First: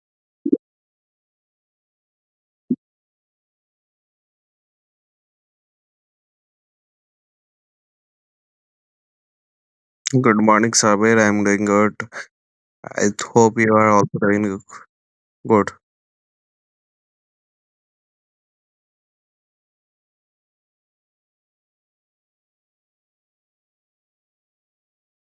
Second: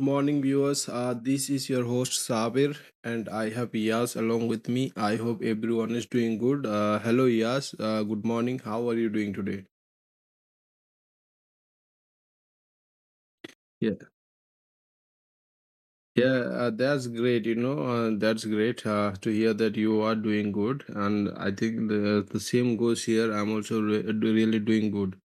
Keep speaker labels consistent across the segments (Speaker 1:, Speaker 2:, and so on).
Speaker 1: morning, viewers. This is your host Sabir, and I have Yas along with me. I hope everyone is doing good. Hello, Yas. Good morning. How are you doing today?
Speaker 2: Good morning, Sabir. I'm doing good. I hope you are also doing good.
Speaker 1: Yeah, that's great. That's great to hear that you are doing good. And I think the same goes here. I'm also really doing good.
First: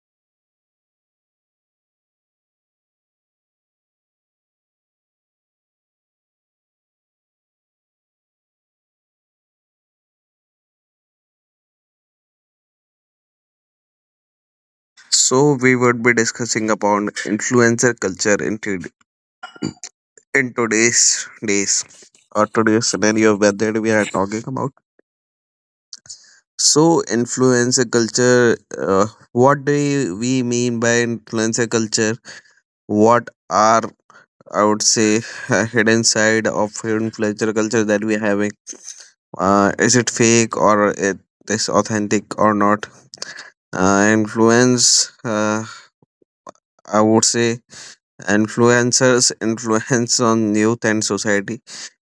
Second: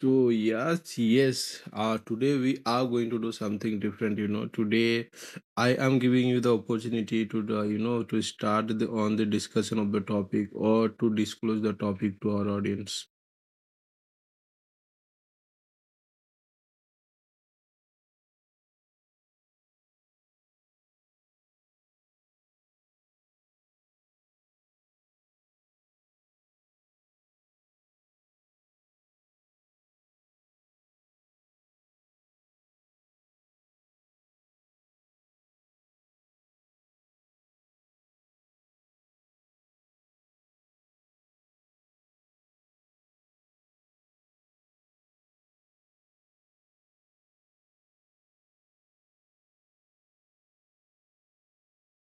Speaker 1: So, today we are going to do something different. Today I am giving you the opportunity to, to start on the discussion of the topic or to disclose the topic to our audience.
Speaker 2: So, we would be discussing about influencer culture in, in today's days or today's scenario where that we are talking about. So, influencer culture, what we mean by influencer culture? What are, I would say, hidden side of influencer culture that we are having? Is it fake or it is authentic or not? Influence I would say influencers influence on youth and society.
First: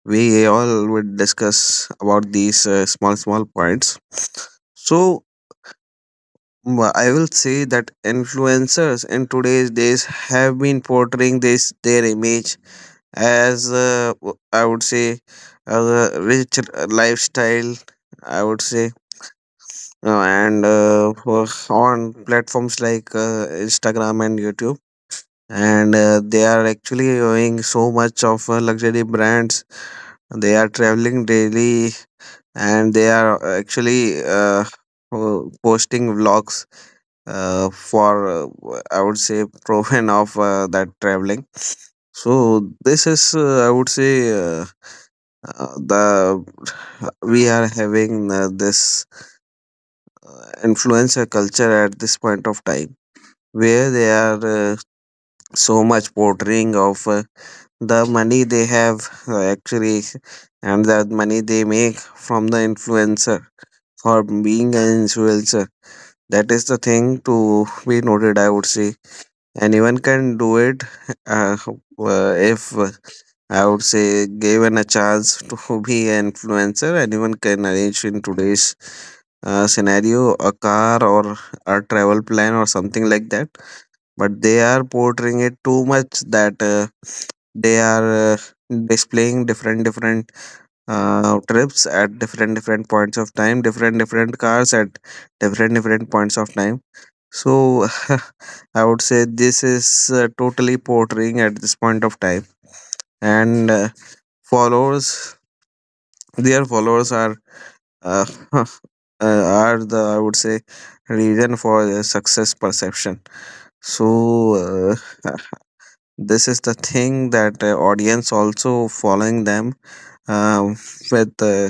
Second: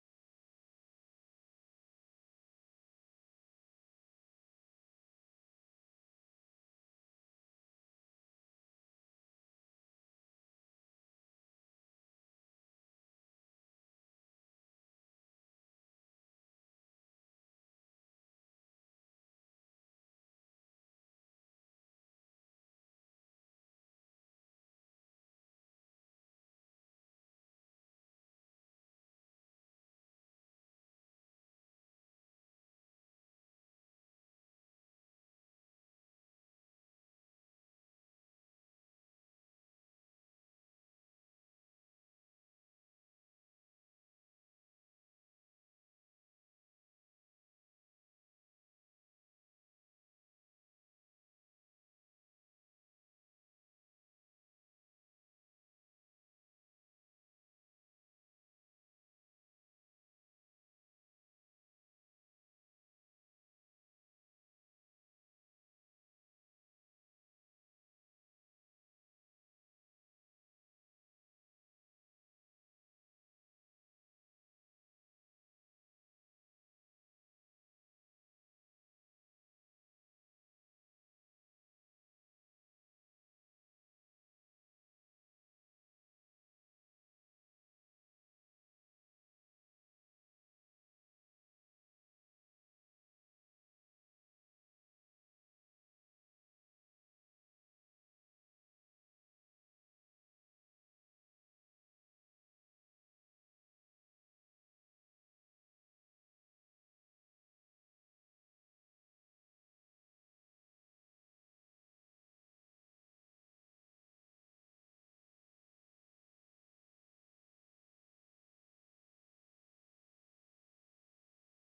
Speaker 2: We all would discuss about these small small points. So I will say that influencers in today's days have been portraying this their image as I would say as a rich lifestyle, I would say, on platforms like Instagram and YouTube, and they are actually owning so much of luxury brands. They are traveling daily, and they are actually posting vlogs uh, for, uh, I would say, proven of that traveling. So, this is, I would say, the we are having this influencer culture at this point of time where they are so much portraying of the money they have, actually, and the money they make from the influencer, for being an influencer. That is the thing to be noted, I would say. Anyone can do it. Uh, uh, if uh, i would say, given a chance to be an influencer, anyone can arrange in today's scenario a car or a travel plan or something like that, but they are portraying it too much that they are displaying different different trips at different different points of time, different different cars at different different points of time. So, I would say this is totally portraying at this point of time, and followers their followers are, uh, uh, are the, I would say, reason for their success perception. So uh, this is the thing, that audience also following them uh, with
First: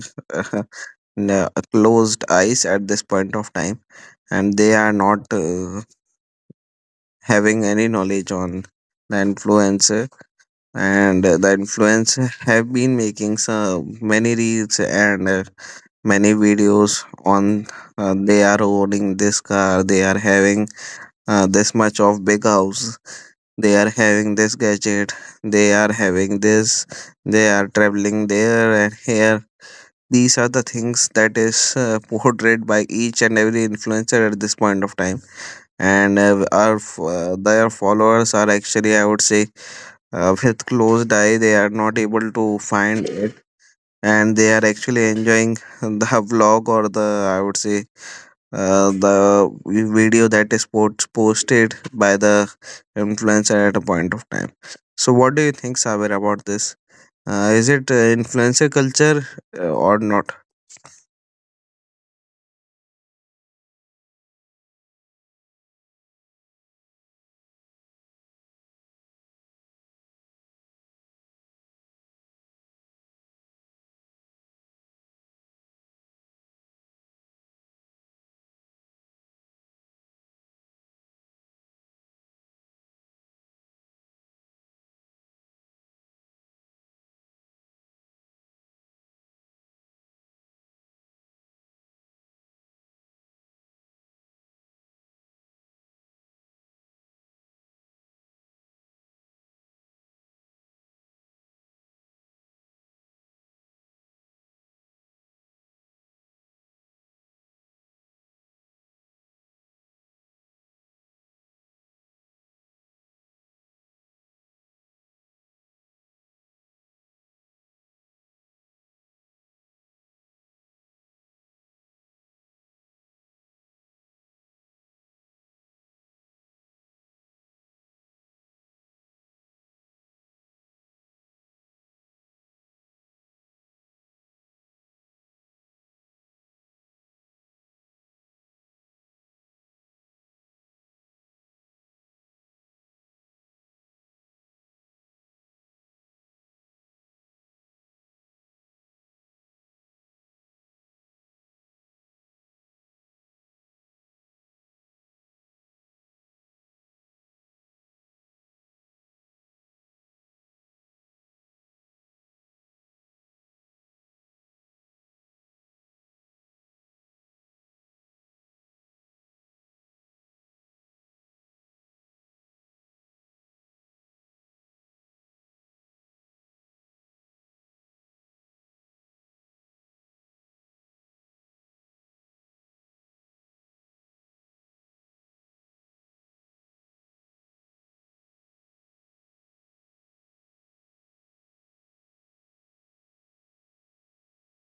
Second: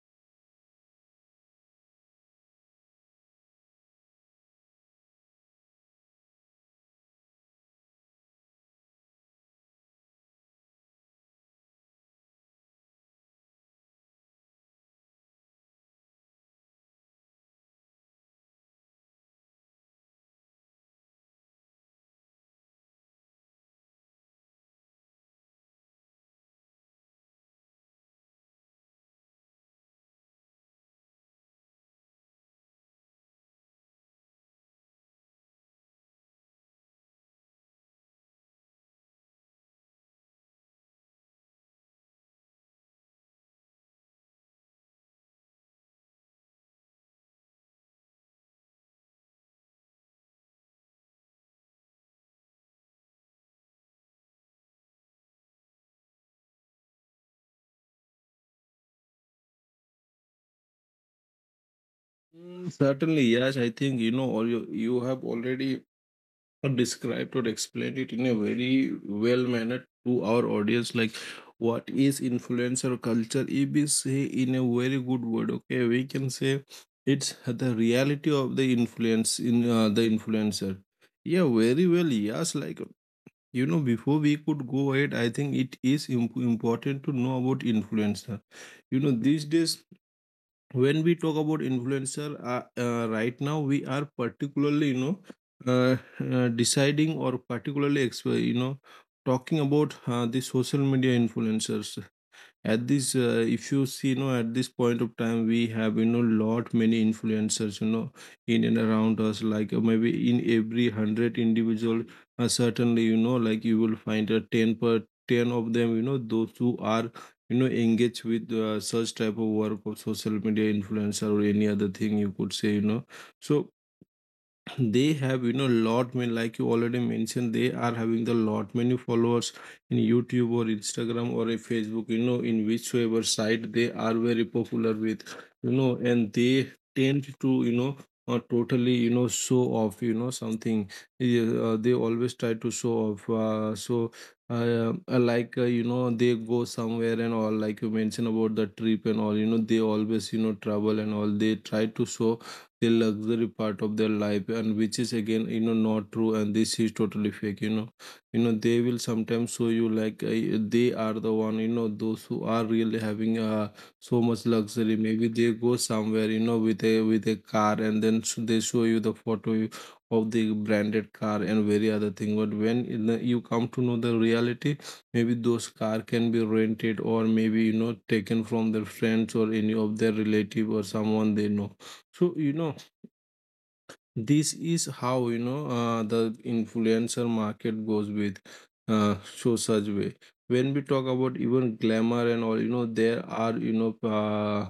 Speaker 2: n- closed eyes at this point of time, and they are not having any knowledge on the influencer, and the influencer have been making some many reels and many videos on they are owning this car, they are having this much of big house, they are having this gadget, they are having this, they are traveling there and here. These are the things that is portrayed by each and every influencer at this point of time, and their followers are actually, I would say, with closed eye, they are not able to find it, and they are actually enjoying the vlog, or the, I would say, the video that is posted by the influencer at a point of time. So, what do you think, Saber, about this? Is it influencer culture or not?
Speaker 1: Mm, certainly, yes, I think, all you have already or described or explained it in a very well manner to our audience, like what is influencer culture. If we say in a very good word, okay, we can say it's the reality of the influence in the influencer. Yeah, very well. Yes, like before we could go ahead, I think it is important to know about influencer these days. When we talk about influencer, right now we are particularly, uh, deciding or particularly talking about the social media influencers. At this, if you see, at this point of time we have, lot many influencers, in and around us, like maybe in every 100 individual, certainly, like you will find a 10 per 10 of them, those who are, engaged with such type of work of social media influencer or any other thing you could say, so they have, lot many, like you already mentioned, they are having the lot many followers in YouTube or Instagram or a Facebook, in whichever site they are very popular with. And they tend to, totally, show off, something. Yeah, they always try to show off. Like, they go somewhere and all, like you mentioned about the trip and all, they always, travel and all, they try to show the luxury part of their life, and which is again, not true, and this is totally fake. They will sometimes show you like they are the one, those who are really having so much luxury. Maybe they go somewhere, with a car, and then they show you the photo of the branded car and very other thing. But when in the, you come to know the reality, maybe those car can be rented, or maybe, taken from their friends or any of their relative or someone they know. So, this is how, the influencer market goes with show such way. When we talk about even glamour and all, there are, you know uh,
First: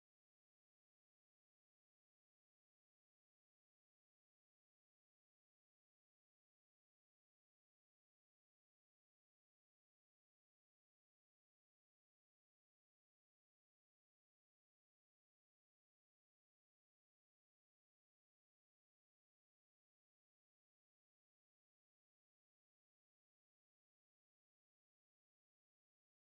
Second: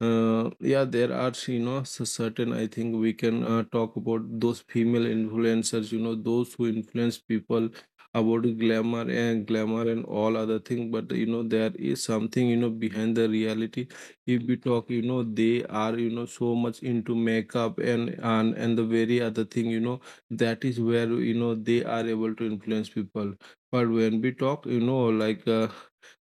Speaker 1: uh, yeah, there are, certain, I think we can talk about those female influencers, those who influence people about glamour and glamour and all other thing. But, there is something, behind the reality. If we talk, they are, so much into makeup and the very other thing, that is where, they are able to influence people. But when we talk,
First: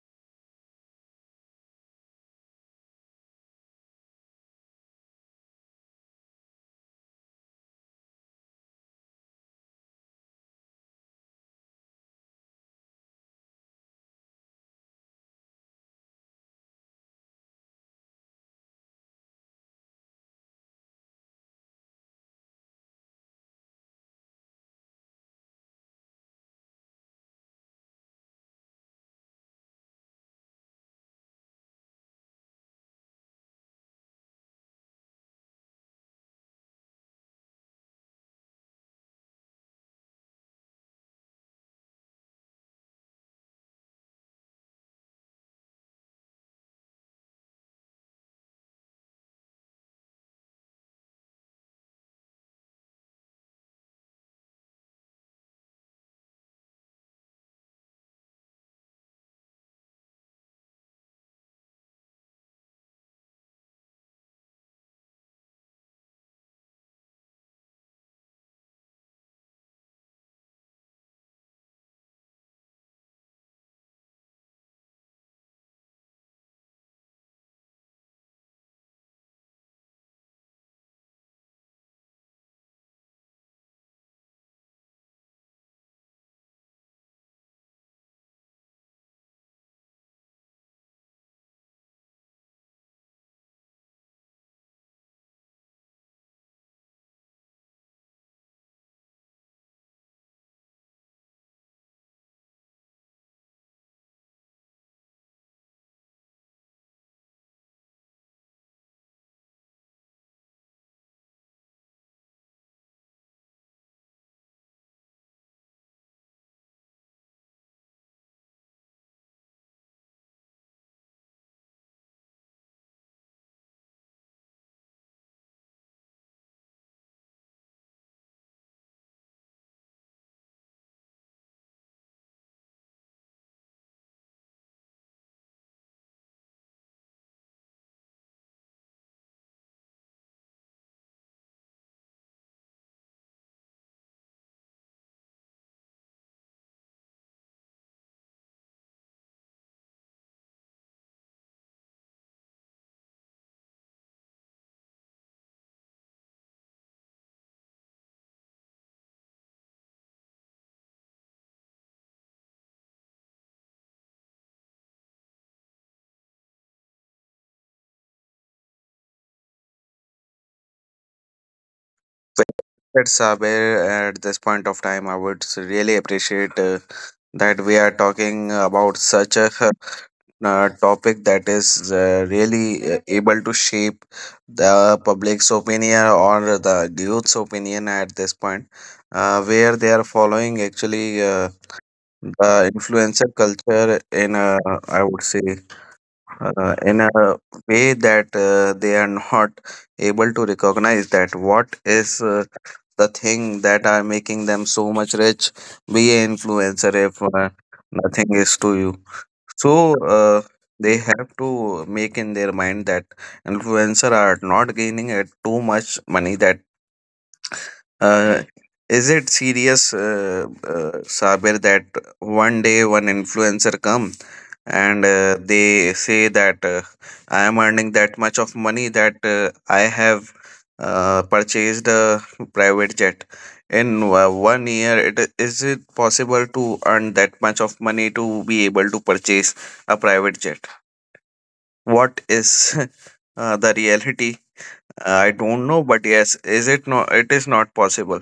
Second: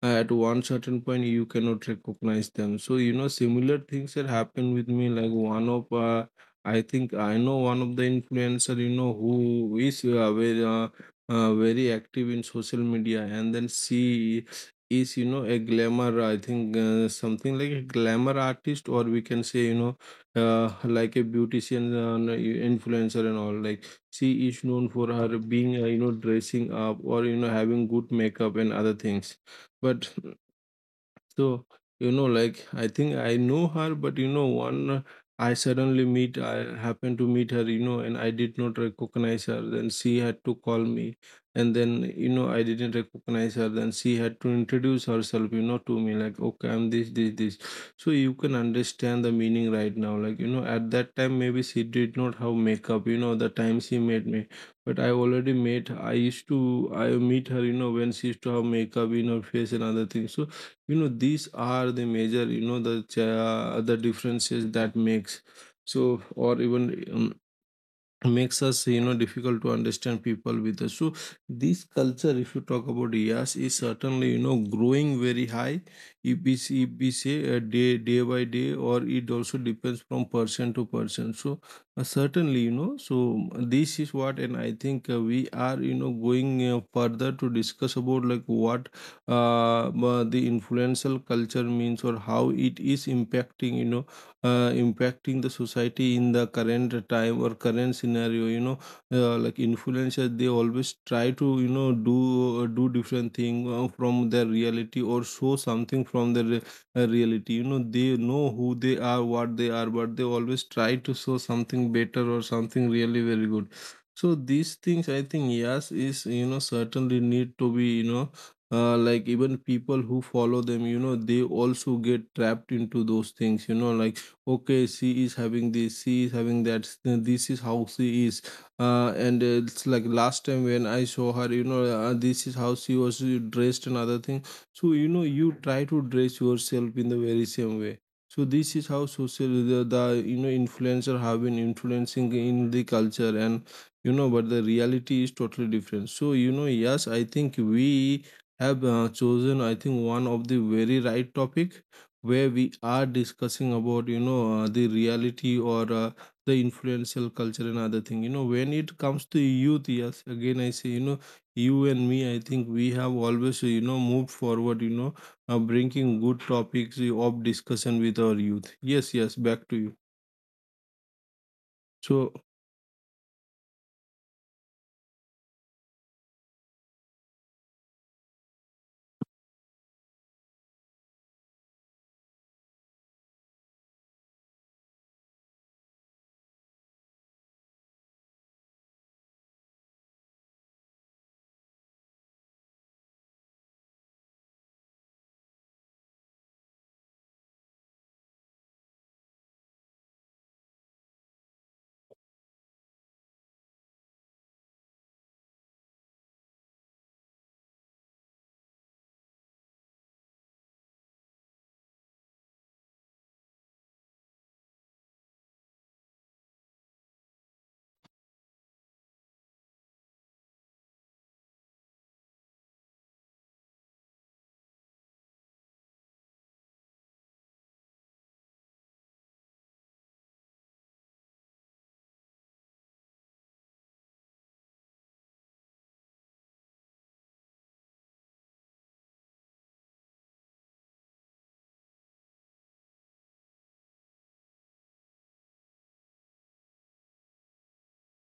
Speaker 1: at one certain point you cannot recognize them. So, similar things that happened with me, like one of I think I know one of the influencer, who is very active in social media, and then she is, a glamour, I think, something like a glamour artist, or we can say, like a beautician, no, influencer and all. Like, she is known for her being, dressing up, or, having good makeup and other things, but so, like I think I know her, but, one I suddenly meet, I happened to meet her, and I did not recognize her. Then she had to call me, and then, I didn't recognize her. Then she had to introduce herself, to me, like, okay, I'm this, this, this. So you can understand the meaning right now. Like, at that time, maybe she did not have makeup, the time she met me, but I already met. I used to I meet her, when she used to have makeup in her face and other things. So, these are the major, the differences that makes, so or even makes us, difficult to understand people with us. So this culture, if you talk about, yes, is certainly, growing very high, if we see, if we say, day by day, or it also depends from person to person. So, certainly, this is what. And I think, we are, going further to discuss about, like what the influential culture means, or how it is impacting, impacting the society in the current time or current scenario. Like, influencers, they always try to, do different thing from their reality, or show something from their reality. They know who they are, what they are, but they always try to show something better or something really very good. So, these things, I think, yes, is, certainly need to be, like even people who follow them, they also get trapped into those things, like, okay, she is having this, she is having that, this is how she is. And it's like last time when I saw her, this is how she was, dressed and other thing. So, you try to dress yourself in the very same way. So this is how social the influencer have been influencing in the culture. And, but the reality is totally different. So, yes, I think we have chosen, I think, one of the very right topic, where we are discussing about, the reality, or the influential culture and other thing. When it comes to youth, yes, again I say, you and me, I think we have always, moved forward, bringing good topics of discussion with our youth. Yes, yes, back to you. So,
Speaker 2: Well said, Saber, at this point of time. I would really appreciate that we are talking about such a topic that is really able to shape the public's opinion or the youth's opinion at this point, where they are following actually the influencer culture in a, I would say, in a way that they are not able to recognize that what is the thing that are making them so much rich. Be an influencer if nothing is to you. So they have to make in their mind that influencer are not gaining at too much money. That uh, is it serious, Sabir, that one day one influencer come and they say that I am earning that much of money that I have purchased a private jet. In 1 year, is it possible to earn that much of money to be able to purchase a private jet? What is the reality? I don't know, but yes is it no, it is not possible.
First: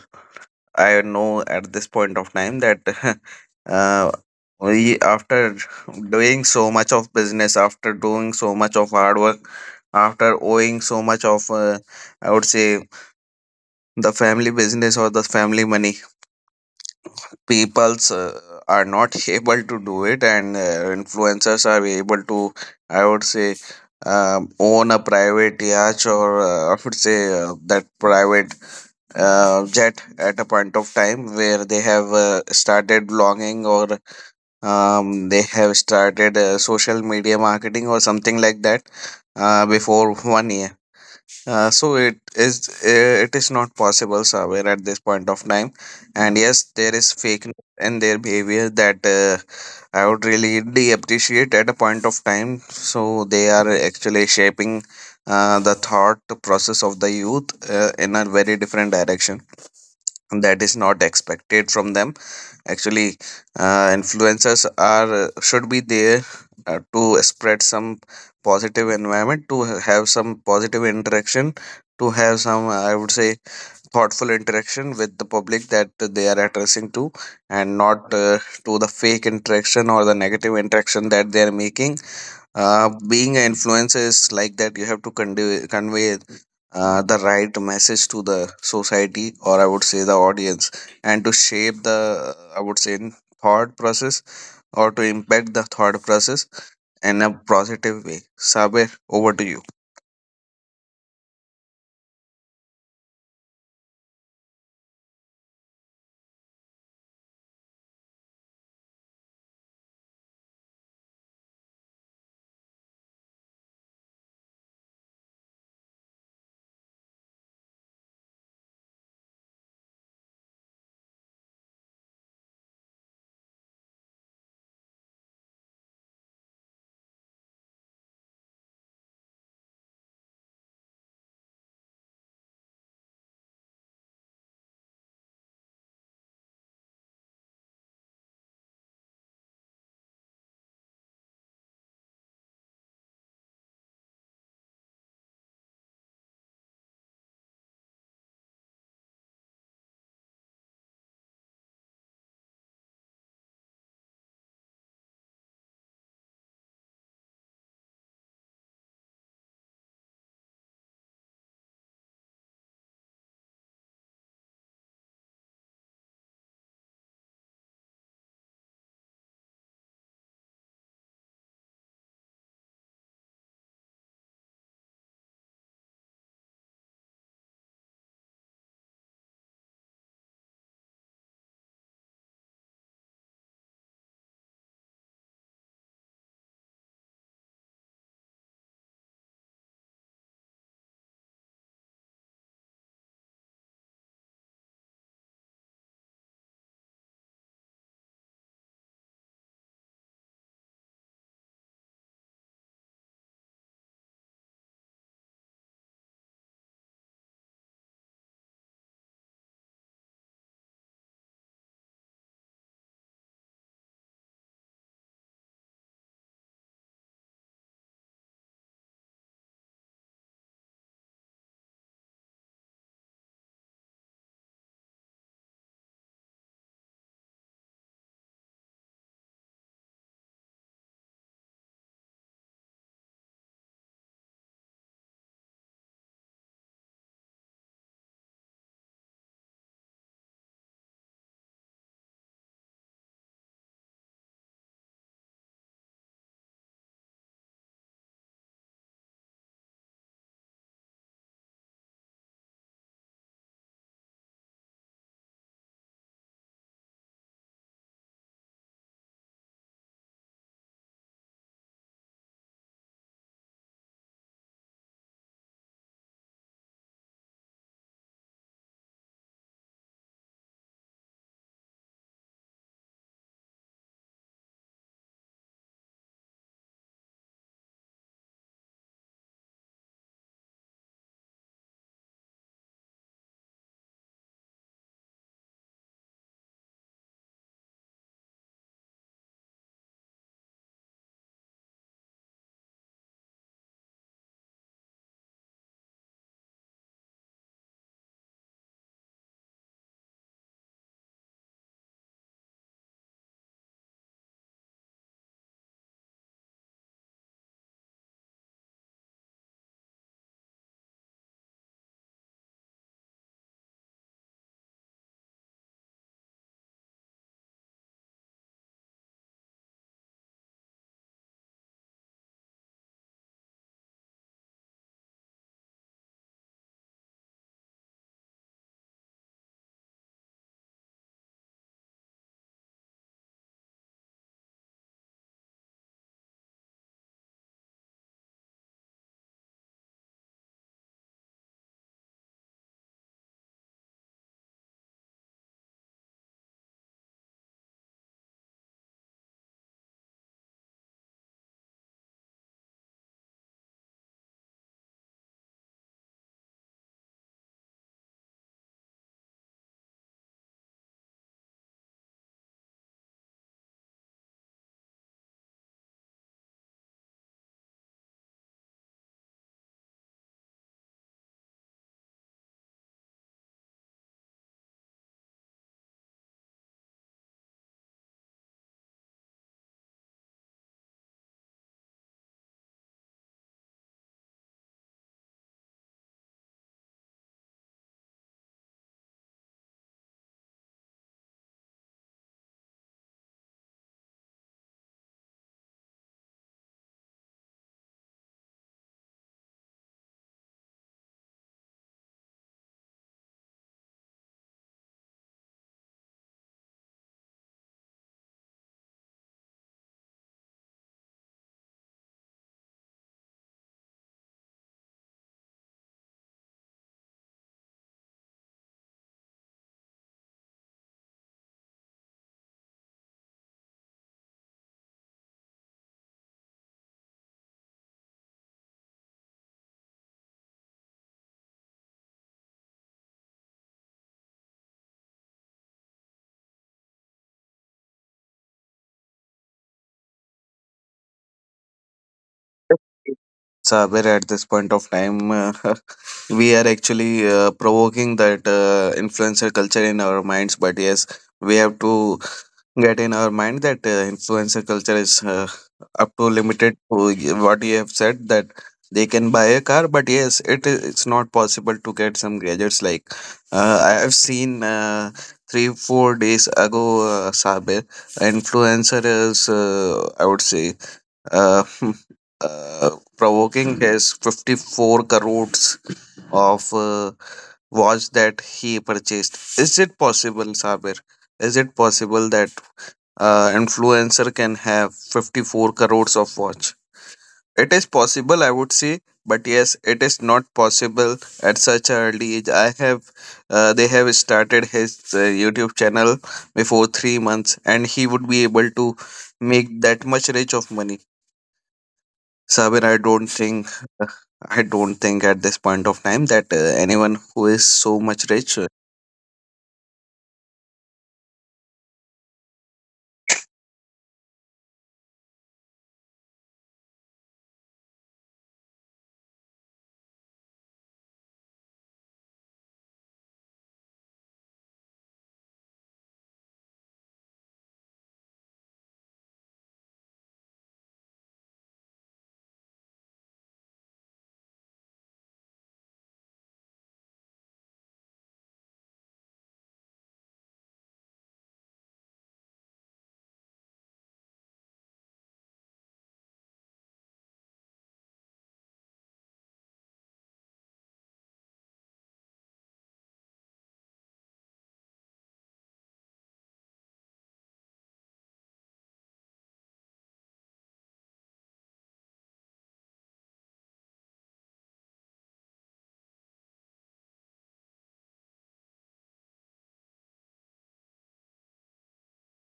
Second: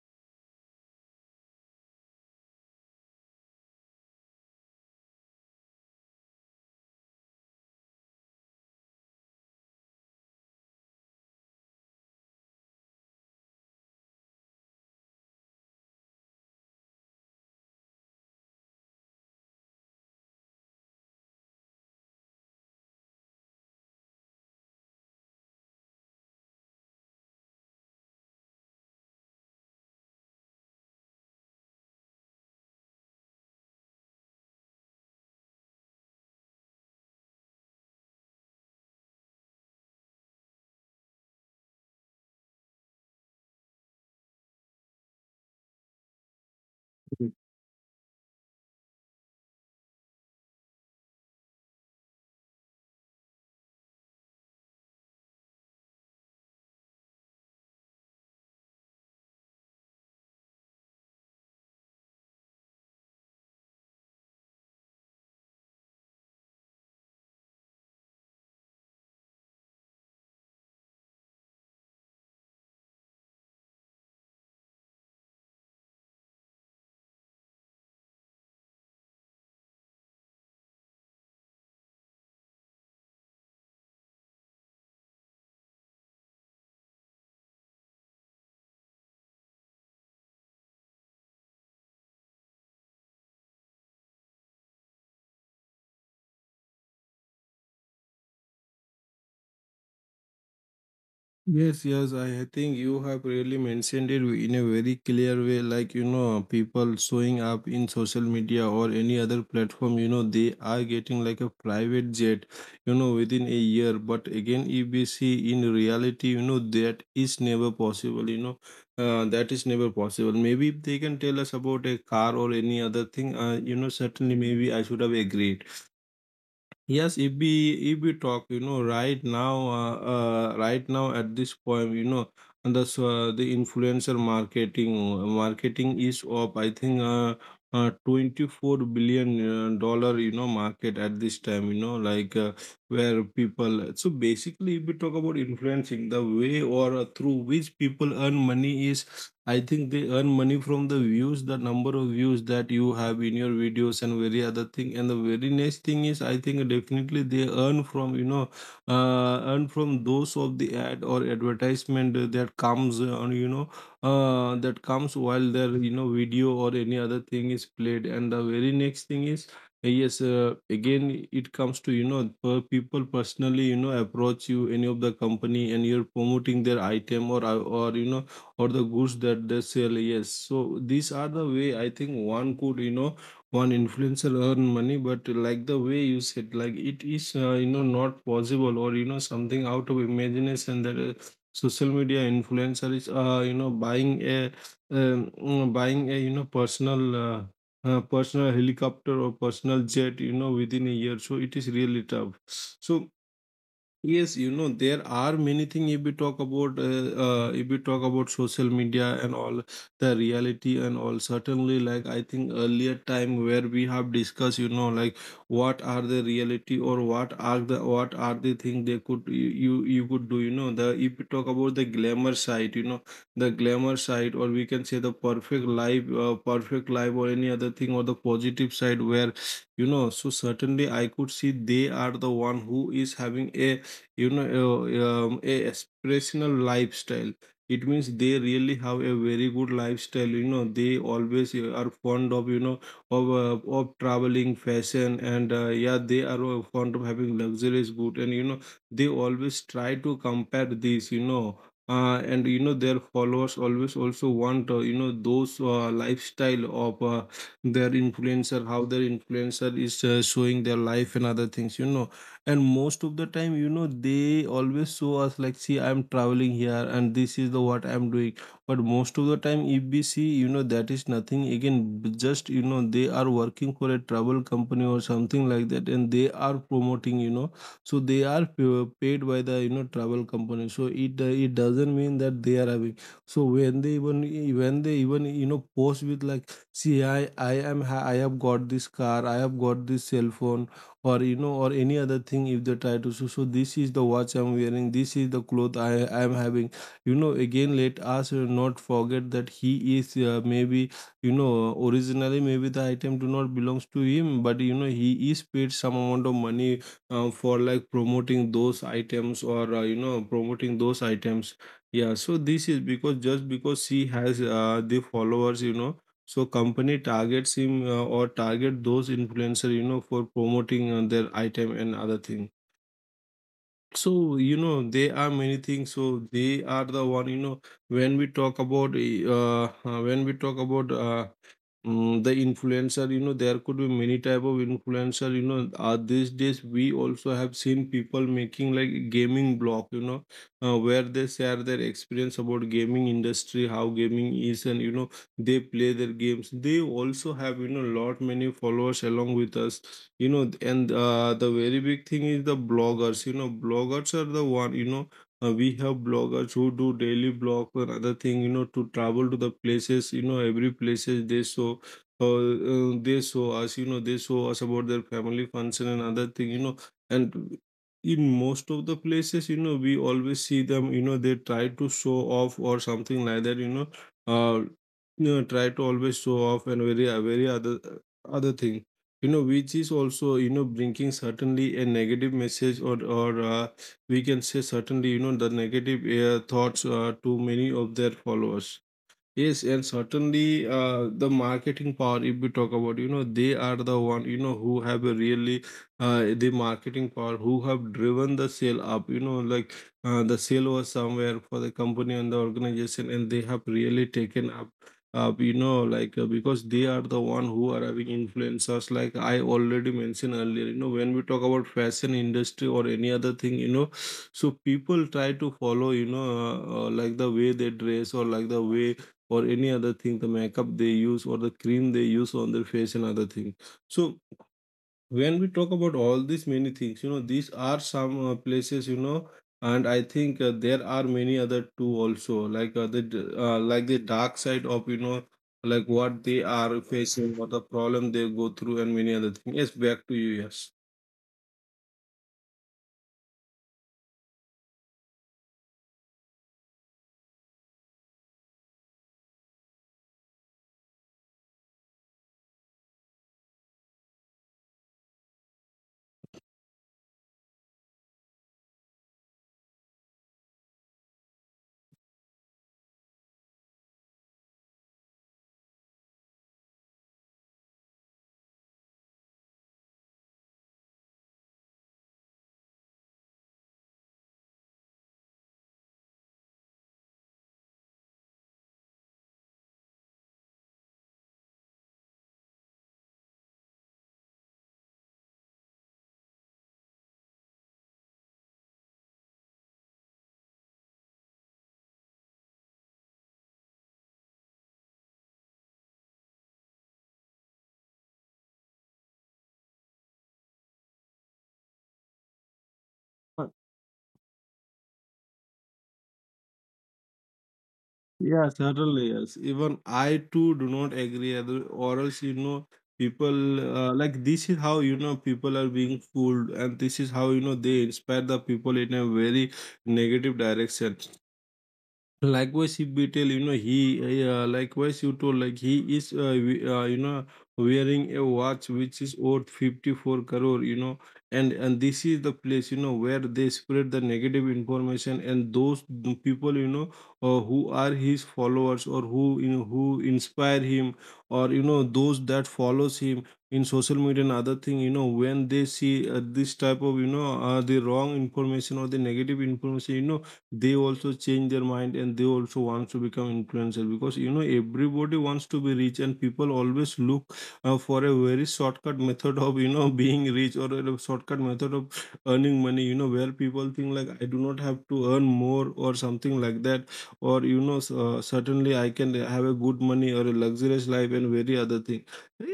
Speaker 2: I know at this point of time that uh, we, after doing so much of business, after doing so much of hard work, after owing so much of I would say the family business or the family money, peoples are not able to do it, and influencers are able to, I would say, own a private yacht or I would say that private jet at a point of time where they have started blogging or they have started social media marketing or something like that before 1 year. uh, so it is it is not possible, Saber, at this point of time. And yes, there is fake in their behavior, that I would really appreciate at a point of time. So they are actually shaping the thought process of the youth in a very different direction that is not expected from them. Actually, influencers are, should be there to spread some positive environment, to have some positive interaction, to have some, I would say, thoughtful interaction with the public that they are addressing to, and not to the fake interaction or the negative interaction that they are making. Being an influencer is like that. You have to convey the right message to the society, or I would say the audience, and to shape the, I would say, thought process, or to impact the thought process in a positive way. Saber, over to you.
Speaker 1: yes, yes, I think you have really mentioned it in a very clear way. Like, people showing up in social media or any other platform, they are getting like a private jet, within a year. But again, if we see in reality, that is never possible, that is never possible. Maybe if they can tell us about a car or any other thing, certainly maybe I should have agreed. Yes, if we talk, right now, right now at this point, and the so, the influencer marketing is up. I think 24 billion dollar, market at this time. Where people. So basically, if we talk about influencing, the way or through which people earn money is, I think they earn money from the views, the number of views that you have in your videos and very other thing. And the very next thing is, I think definitely they earn from, earn from those of the ad or advertisement that comes on, that comes while their, video or any other thing is played. And the very next thing is. Yes, again, it comes to per people personally, approach you any of the company and you're promoting their item or or the goods that they sell. Yes, so these are the way I think one could, one influencer earn money. But like the way you said, like it is not possible or something out of imagination that social media influencer is buying a buying a, personal personal helicopter or personal jet, within a year. So it is really tough. So yes, there are many things. If we talk about if we talk about social media and all, the reality and all, certainly like I think earlier time where we have discussed, like what are the reality or what are the thing they could you could do, the if we talk about the glamour side, the glamour side, or we can say the perfect life or any other thing, or the positive side where, so certainly I could see they are the one who is having a, a aspirational lifestyle. It means they really have a very good lifestyle. You know, they always are fond of, of traveling, fashion, and yeah, they are fond of having luxurious good, and they always try to compare these, you know, their followers always also want, those lifestyle of their influencer, how their influencer is showing their life and other things, and most of the time, they always show us like, see, I'm traveling here and this is the what I'm doing. But most of the time if we see, that is nothing again. Just, they are working for a travel company or something like that and they are promoting, so they are paid by the, travel company. So it it doesn't mean that they are having. So when they even, when they even, post with like, see, I am I have got this car, I have got this cell phone, or or any other thing. If they try to, so this is the watch I'm wearing, this is the cloth I am having, again let us not forget that he is maybe, you know originally maybe the item do not belongs to him, but he is paid some amount of money for like promoting those items, or promoting those items. Yeah, so this is because, just because she has the followers, so company targets him or target those influencer, for promoting their item and other thing. So, there are many things. So they are the one, when we talk about when we talk about Mm, the influencer, there could be many type of influencer, these days we also have seen people making like gaming blog, where they share their experience about gaming industry, how gaming is, and, they play their games. They also have, lot many followers along with us, and the very big thing is the bloggers, bloggers are the one, we have bloggers who do daily blogs or other thing, to travel to the places, every places they show us, they show us about their family function and other thing, and in most of the places, we always see them, they try to show off or something like that, you know, try to always show off and very, very other, other thing, which is also, bringing certainly a negative message, or we can say certainly, the negative thoughts to many of their followers. Yes, and certainly the marketing power, if we talk about, they are the one, who have a really the marketing power, who have driven the sale up, like the sale was somewhere for the company and the organization, and they have really taken up, up, like because they are the one who are having influencers. Like I already mentioned earlier, when we talk about fashion industry or any other thing, so people try to follow, you know, like the way they dress or like the way or any other thing, the makeup they use or the cream they use on their face and other things. So when we talk about all these many things, these are some places, and I think there are many other too also, like like the dark side of, like what they are facing, what the problem they go through, and many other things. Yes, back to you. Yes.
Speaker 2: Saber, at this point of time, we are actually provoking that influencer culture in our minds. But yes, we have to get in our mind that influencer culture is up to limited to what you have said, that they can buy a car, but yes, it is, it's not possible to get some gadgets. Like, I have seen, 3 4 days ago, Sabe, influencer is, I would say, uh, uh, provoking his 54 crores of watch that he purchased. Is it possible, Saber? Is it possible that influencer can have 54 crores of watch? It is possible, I would say, but yes, it is not possible at such an early age. I have uh, they have started his YouTube channel before 3 months, and he would be able to make that much rich of money? Sabir, I don't think at this point of time that anyone who is so much
Speaker 1: Yeah,
Speaker 2: rich.
Speaker 1: certainly, yes. Even I too do not agree, or else, people like this is how, people are being fooled, and this is how, they inspire the people in a very negative direction. Likewise, if we tell, he, likewise, you told, like, he is, wearing a watch which is worth 54 crore, and this is the place, where they spread the negative information and those the people, who are his followers or who, who inspire him, or, those that follows him in social media and other thing, when they see this type of, the wrong information or the negative information, they also change their mind and they also want to become influencer, because, everybody wants to be rich and people always look for a very shortcut method of, being rich, or a shortcut method of earning money, where people think like I do not have to earn more or something like that, or, you know, certainly I can have a good money or a luxurious life and very other thing.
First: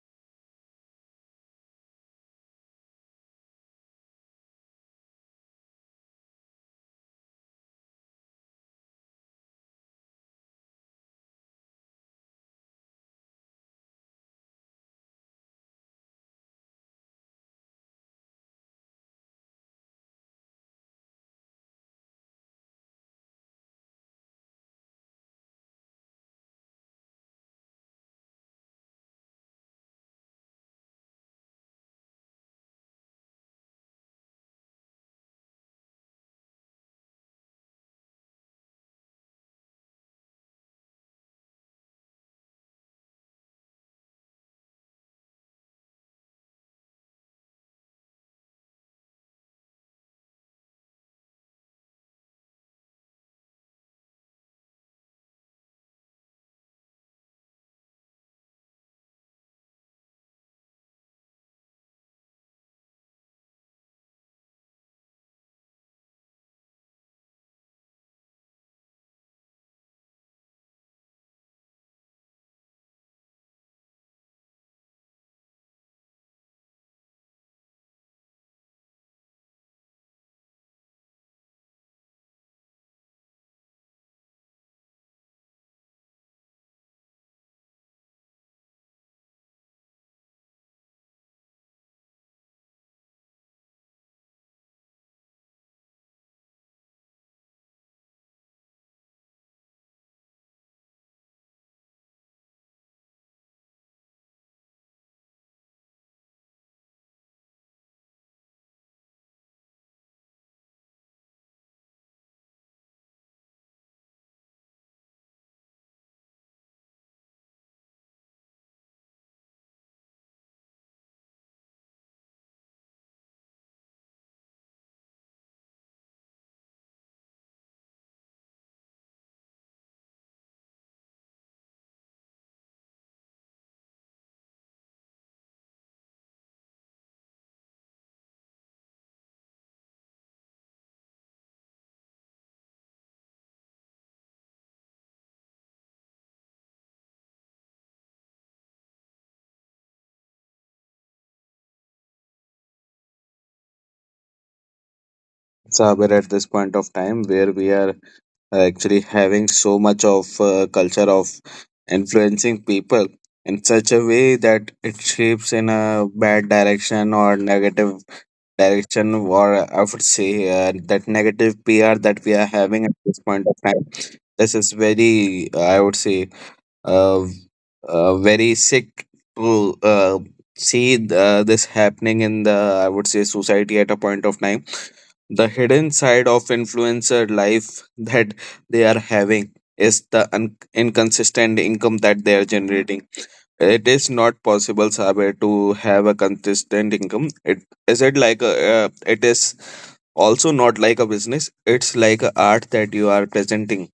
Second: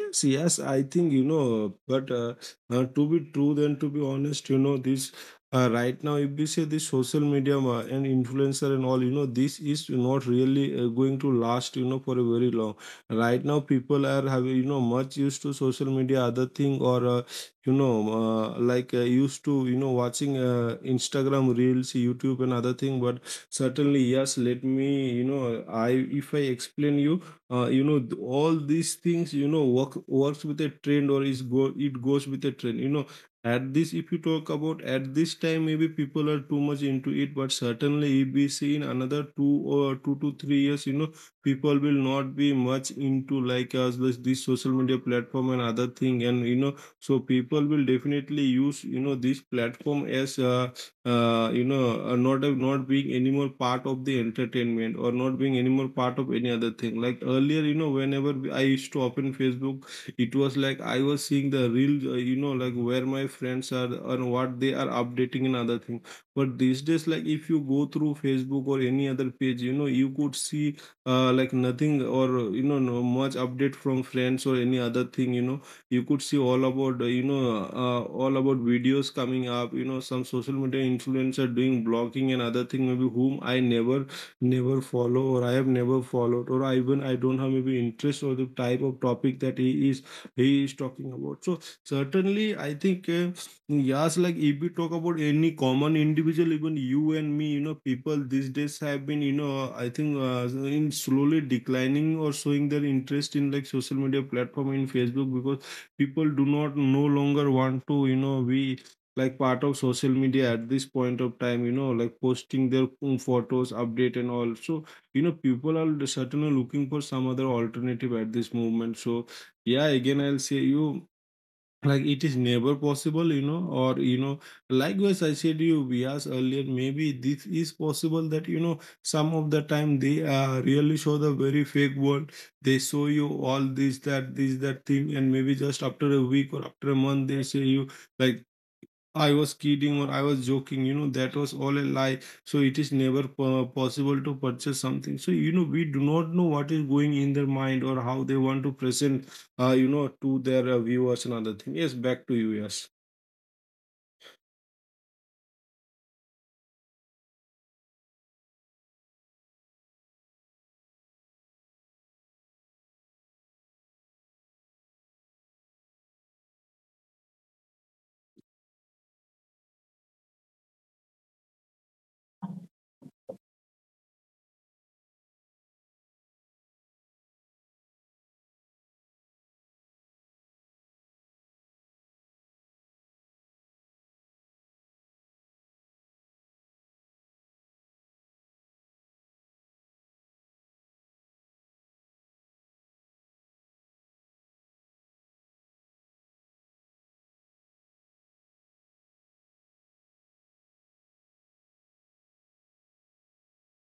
Speaker 1: Yes, yes, I think, but to be true then, to be honest, this right now if you say this social media and influencer and all, this is not really going to last, for a very long. Right now people are having, much used to social media, other thing, or like used to, watching Instagram reels, YouTube, and other thing. But certainly yes, let me, I, if I explain you, all these things, works with a trend, or is go it goes with a trend, at this, if you talk about at this time, maybe people are too much into it. But certainly, if we see in another two or two to three years, people will not be much into like us this, this social media platform and other thing, and, so people will definitely use, this platform as not a, not being anymore part of the entertainment, or not being anymore part of any other thing. Like earlier, whenever I used to open Facebook, it was like I was seeing the real like where my friends are and what they are updating and other thing. But these days, like if you go through Facebook or any other page, you could see like nothing, or no much update from friends or any other thing, you could see all about all about videos coming up, some social media influencer doing blogging and other thing, maybe whom I never, never follow, or I have never followed, or I even I don't have maybe interest or the type of topic that he is, he is talking about. So certainly, I think yes, like if we talk about any common individual, even you and me, you know, people these days have been, you know, I think in slowly declining or showing their interest in like social media platform in Facebook because people do not no longer want to, you know, be like part of social media at this point of time, you know, like posting their own photos update and all. So you know people are certainly looking for some other alternative at this moment. So yeah, again, I'll say you, like it is never possible, you know, or you know, likewise, I said you we asked earlier, maybe this is possible that you know, some of the time they really show the very fake world, they show you all this, that thing, and maybe just after a week or after a month, they say you, like I was kidding or I was joking, you know, that was all a lie. So it is never possible to purchase something. So, you know, we do not know what is going in their mind or how they want to present, you know, to their viewers and other thing. Yes, back to you, yes.
Speaker 2: Saber, at this point of time, where we are actually having so much of culture of influencing people in such a way that it shapes in a bad direction or negative direction, or I would say that negative PR that we are having at this point of time. This is very, I would say, uh, very sick to see this happening in the, I would say, society at a point of time. The hidden side of influencer life that they are having is the inconsistent income that they are generating. It is not possible, Sabe, to have a consistent income. It like a, it is also not like a business. It's like a art that you are presenting,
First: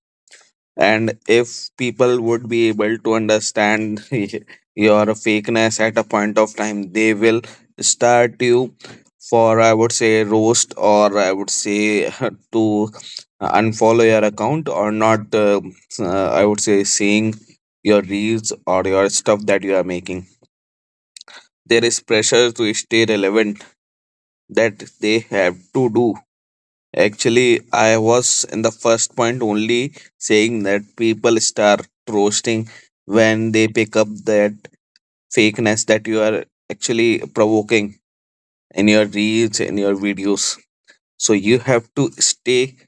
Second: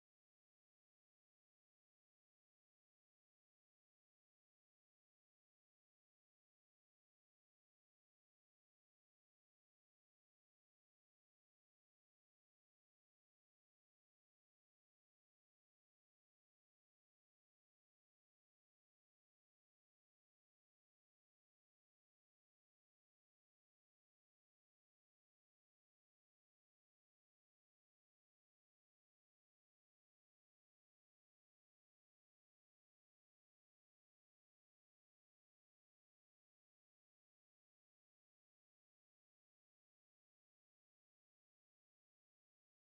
Speaker 2: and if people would be able to understand your fakeness at a point of time, they will start you for, I would say, roast, or I would say, to unfollow your account, or not I would say seeing your reels or your stuff that you are making. There is pressure to stay relevant that they have to do. Actually, I was in the first point only saying that people start roasting when they pick up that fakeness that you are actually provoking in your reels, in your videos. So you have to stay,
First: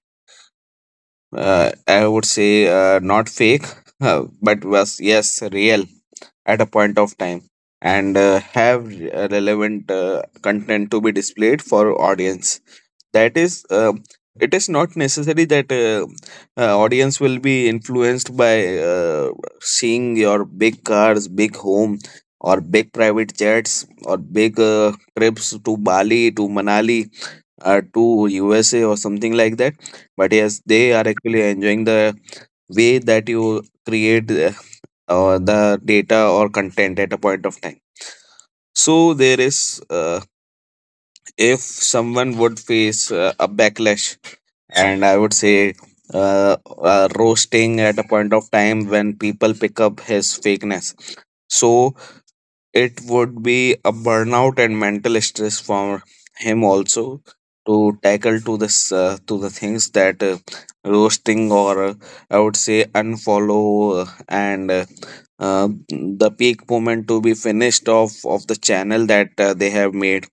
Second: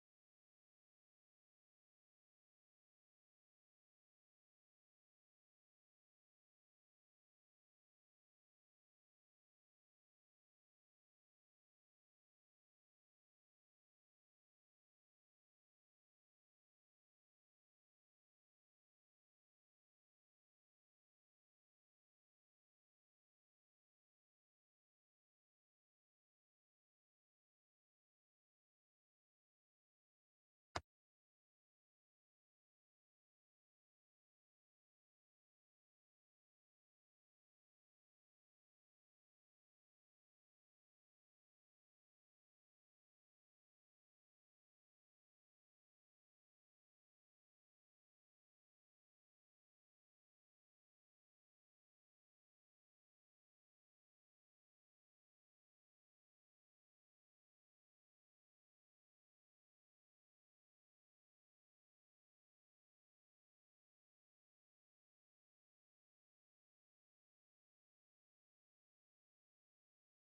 Speaker 2: I would say, not fake, but was yes, real, at a point of time, and have relevant content to be displayed for audience. That is it is not necessary that audience will be influenced by seeing your big cars, big home, or big private jets, or big trips to Bali, to Manali, to USA or something like that. But yes, they are actually enjoying the way that you create or the data or content at a point of time. So there is, if someone would face a backlash, and I would say roasting at a point of time when people pick up his fakeness. So it would be a burnout and mental stress for him also to tackle to this to the things that roasting or I would say unfollow and uh, the peak moment to be finished off of the channel that they have made.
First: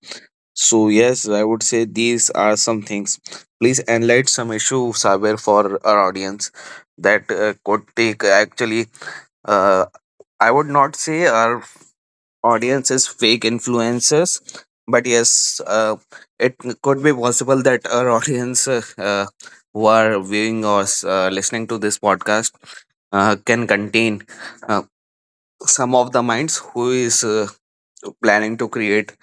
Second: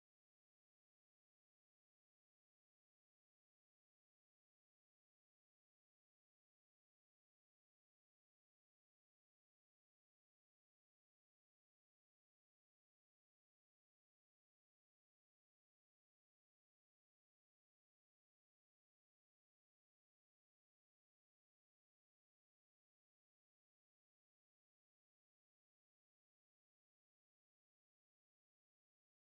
Speaker 2: So yes, I would say these are some things. Please enlight some issue, Saber, for our audience that could take actually uh, I would not say our audience is fake influencers, but yes, it could be possible that our audience, who are viewing or listening to this podcast can contain uh, some of the minds who is planning to create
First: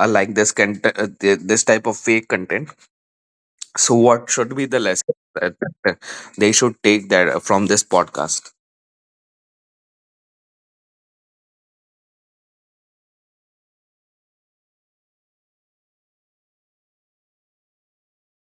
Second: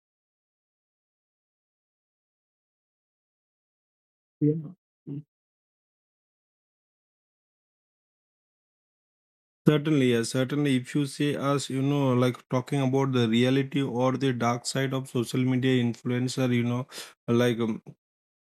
Speaker 2: like this content, this type of fake content. So, what
Speaker 1: Yeah.
Speaker 2: should be the lesson
Speaker 1: Mm.
Speaker 2: that uh, they should take that from this podcast?
Speaker 1: Certainly, yes. Certainly, if you see us, you know, like talking about the reality or the dark side of social media influencer, you know, like um,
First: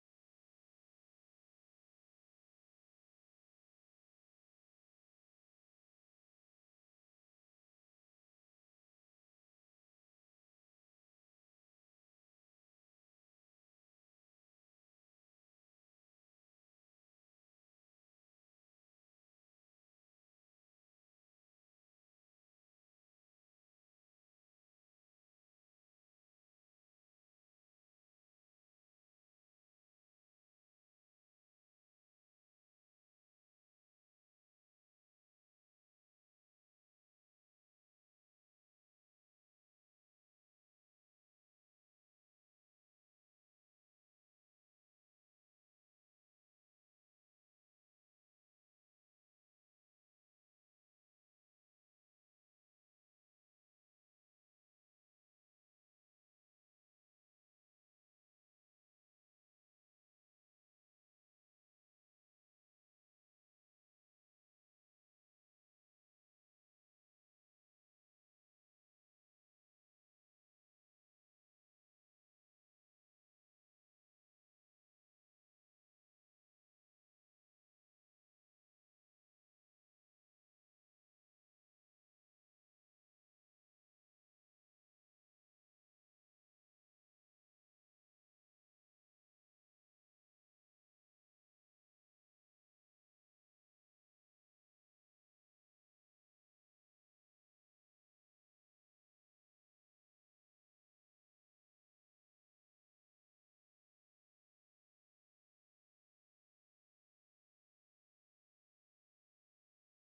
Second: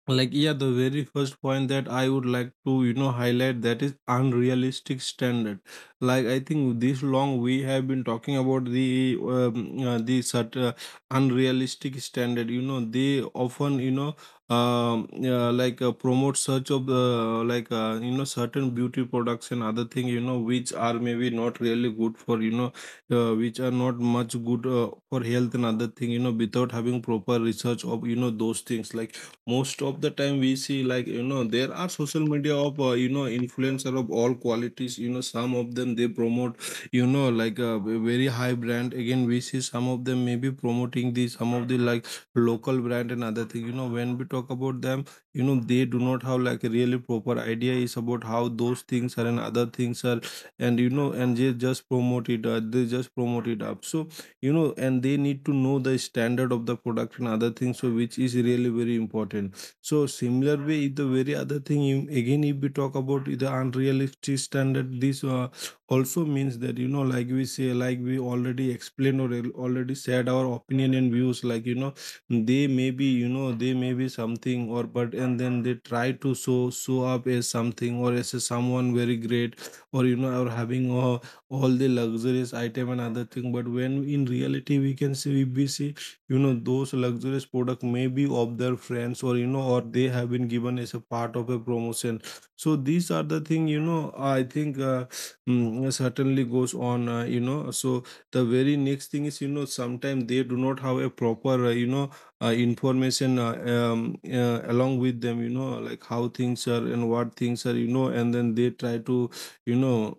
Speaker 1: like yeah, the very first point that I would like to, you know, highlight that is unrealistic standard. Like I think this long we have been talking about the such unrealistic standard, you know, they often, you know, like promote such of like you know, certain beauty products and other thing, you know, which are maybe not really good for, you know, which are not much good for health and other thing, you know, without having proper research of, you know, those things. Like most of the time we see, like, you know, there are social media of you know, influencer of all qualities, you know, some of them they promote, you know, like a very high brand. Again we see some of them maybe promoting the some of the like local brand and other thing, you know, when we talk about them, you know, they do not have like a really proper idea is about how those things are and other things are, and you know, and they just promote it, they just promote it up. So you know, and they need to know the standard of the product and other things, so which is really very important. So similar way, if the very other thing you- again if we talk about the unrealistic standard, this also means that you know, like we say, like we already explained or already said our opinion and views, like you know, they may be, you know, they may be something or but, and then they try to show up as something or as a someone very great or you know, or having a all the luxurious item and other thing, but when in reality we see, you know, those luxurious product may be of their friends or you know, or they have been given as a part of a promotion. So these are the thing, you know, I think certainly goes on, you know. So the very next thing is, you know, sometimes they do not have a proper you know, information, along with them, you know, like how things are and what things are, you know, and then they try to, you know,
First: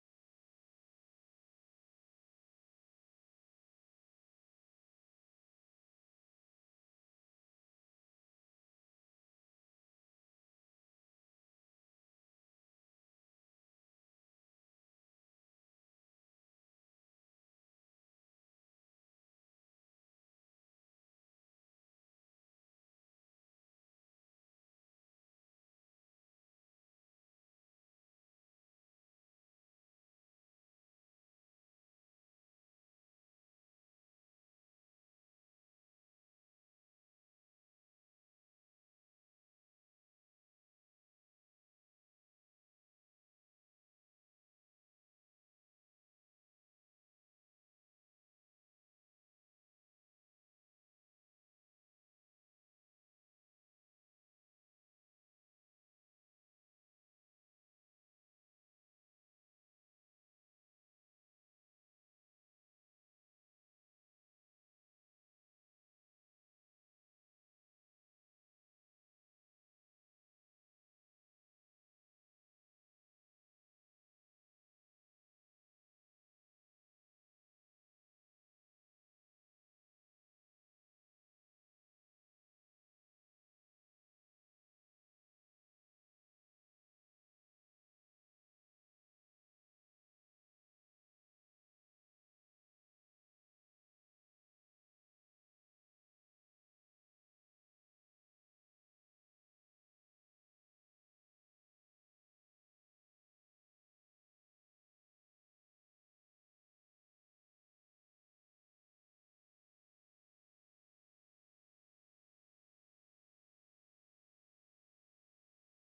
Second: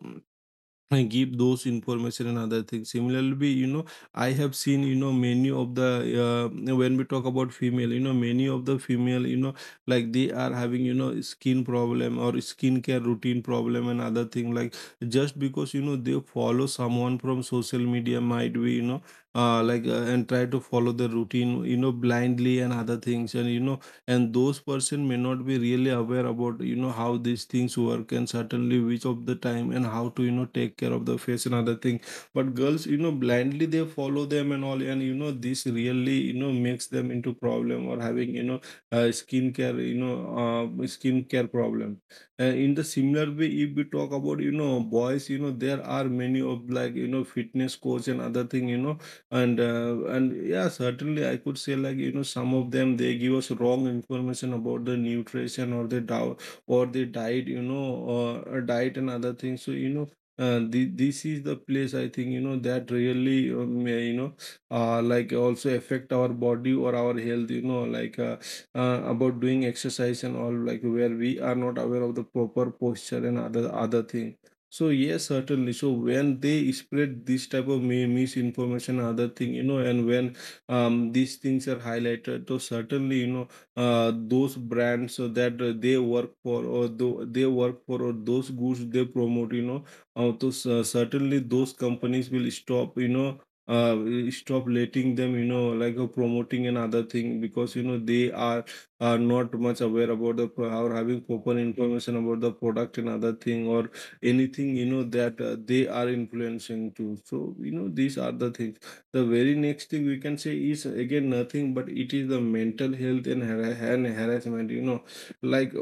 Speaker 1: and give those information and other things. Similarly, you know, I have seen, you know, many of the when we talk about female, you know, many of the female, you know, like they are having, you know, skin problem or skincare routine problem and other thing, like just because you know, they follow someone from social media, might be, you know, like and try to follow the routine, you know, blindly and other things, and you know, and those person may not be really aware about, you know, how these things work and certainly which of the time and how to, you know, take care of the face and other thing. But girls, you know, blindly they follow them and all, and you know, this really, you know, makes them into problem or having, you know, skincare, you know, uh, skincare problem. In the similar way, if we talk about, you know, boys, you know, there are many of like, you know, fitness coach and other thing, you know, and yeah, certainly I could say, like, you know, some of them they give us wrong information about the nutrition or the diet you know, or diet and other things. So you know, this is the place I think, you know, that really may, you know, like also affect our body or our health, you know, like about doing exercise and all, like where we are not aware of the proper posture and other thing. So yes, certainly. So when they spread this type of misinformation, other thing, you know, and when these things are highlighted, so certainly, you know, those brands so that they work for or those goods they promote, you know, certainly those companies will stop, you know, will stop letting them, you know, like promoting another thing, because you know they are not much aware about the or having proper information about the product and other thing or anything, you know, that they are influencing too. So you know, these are the things. The very next thing we can say is again nothing but it is the mental health and harassment, you know, like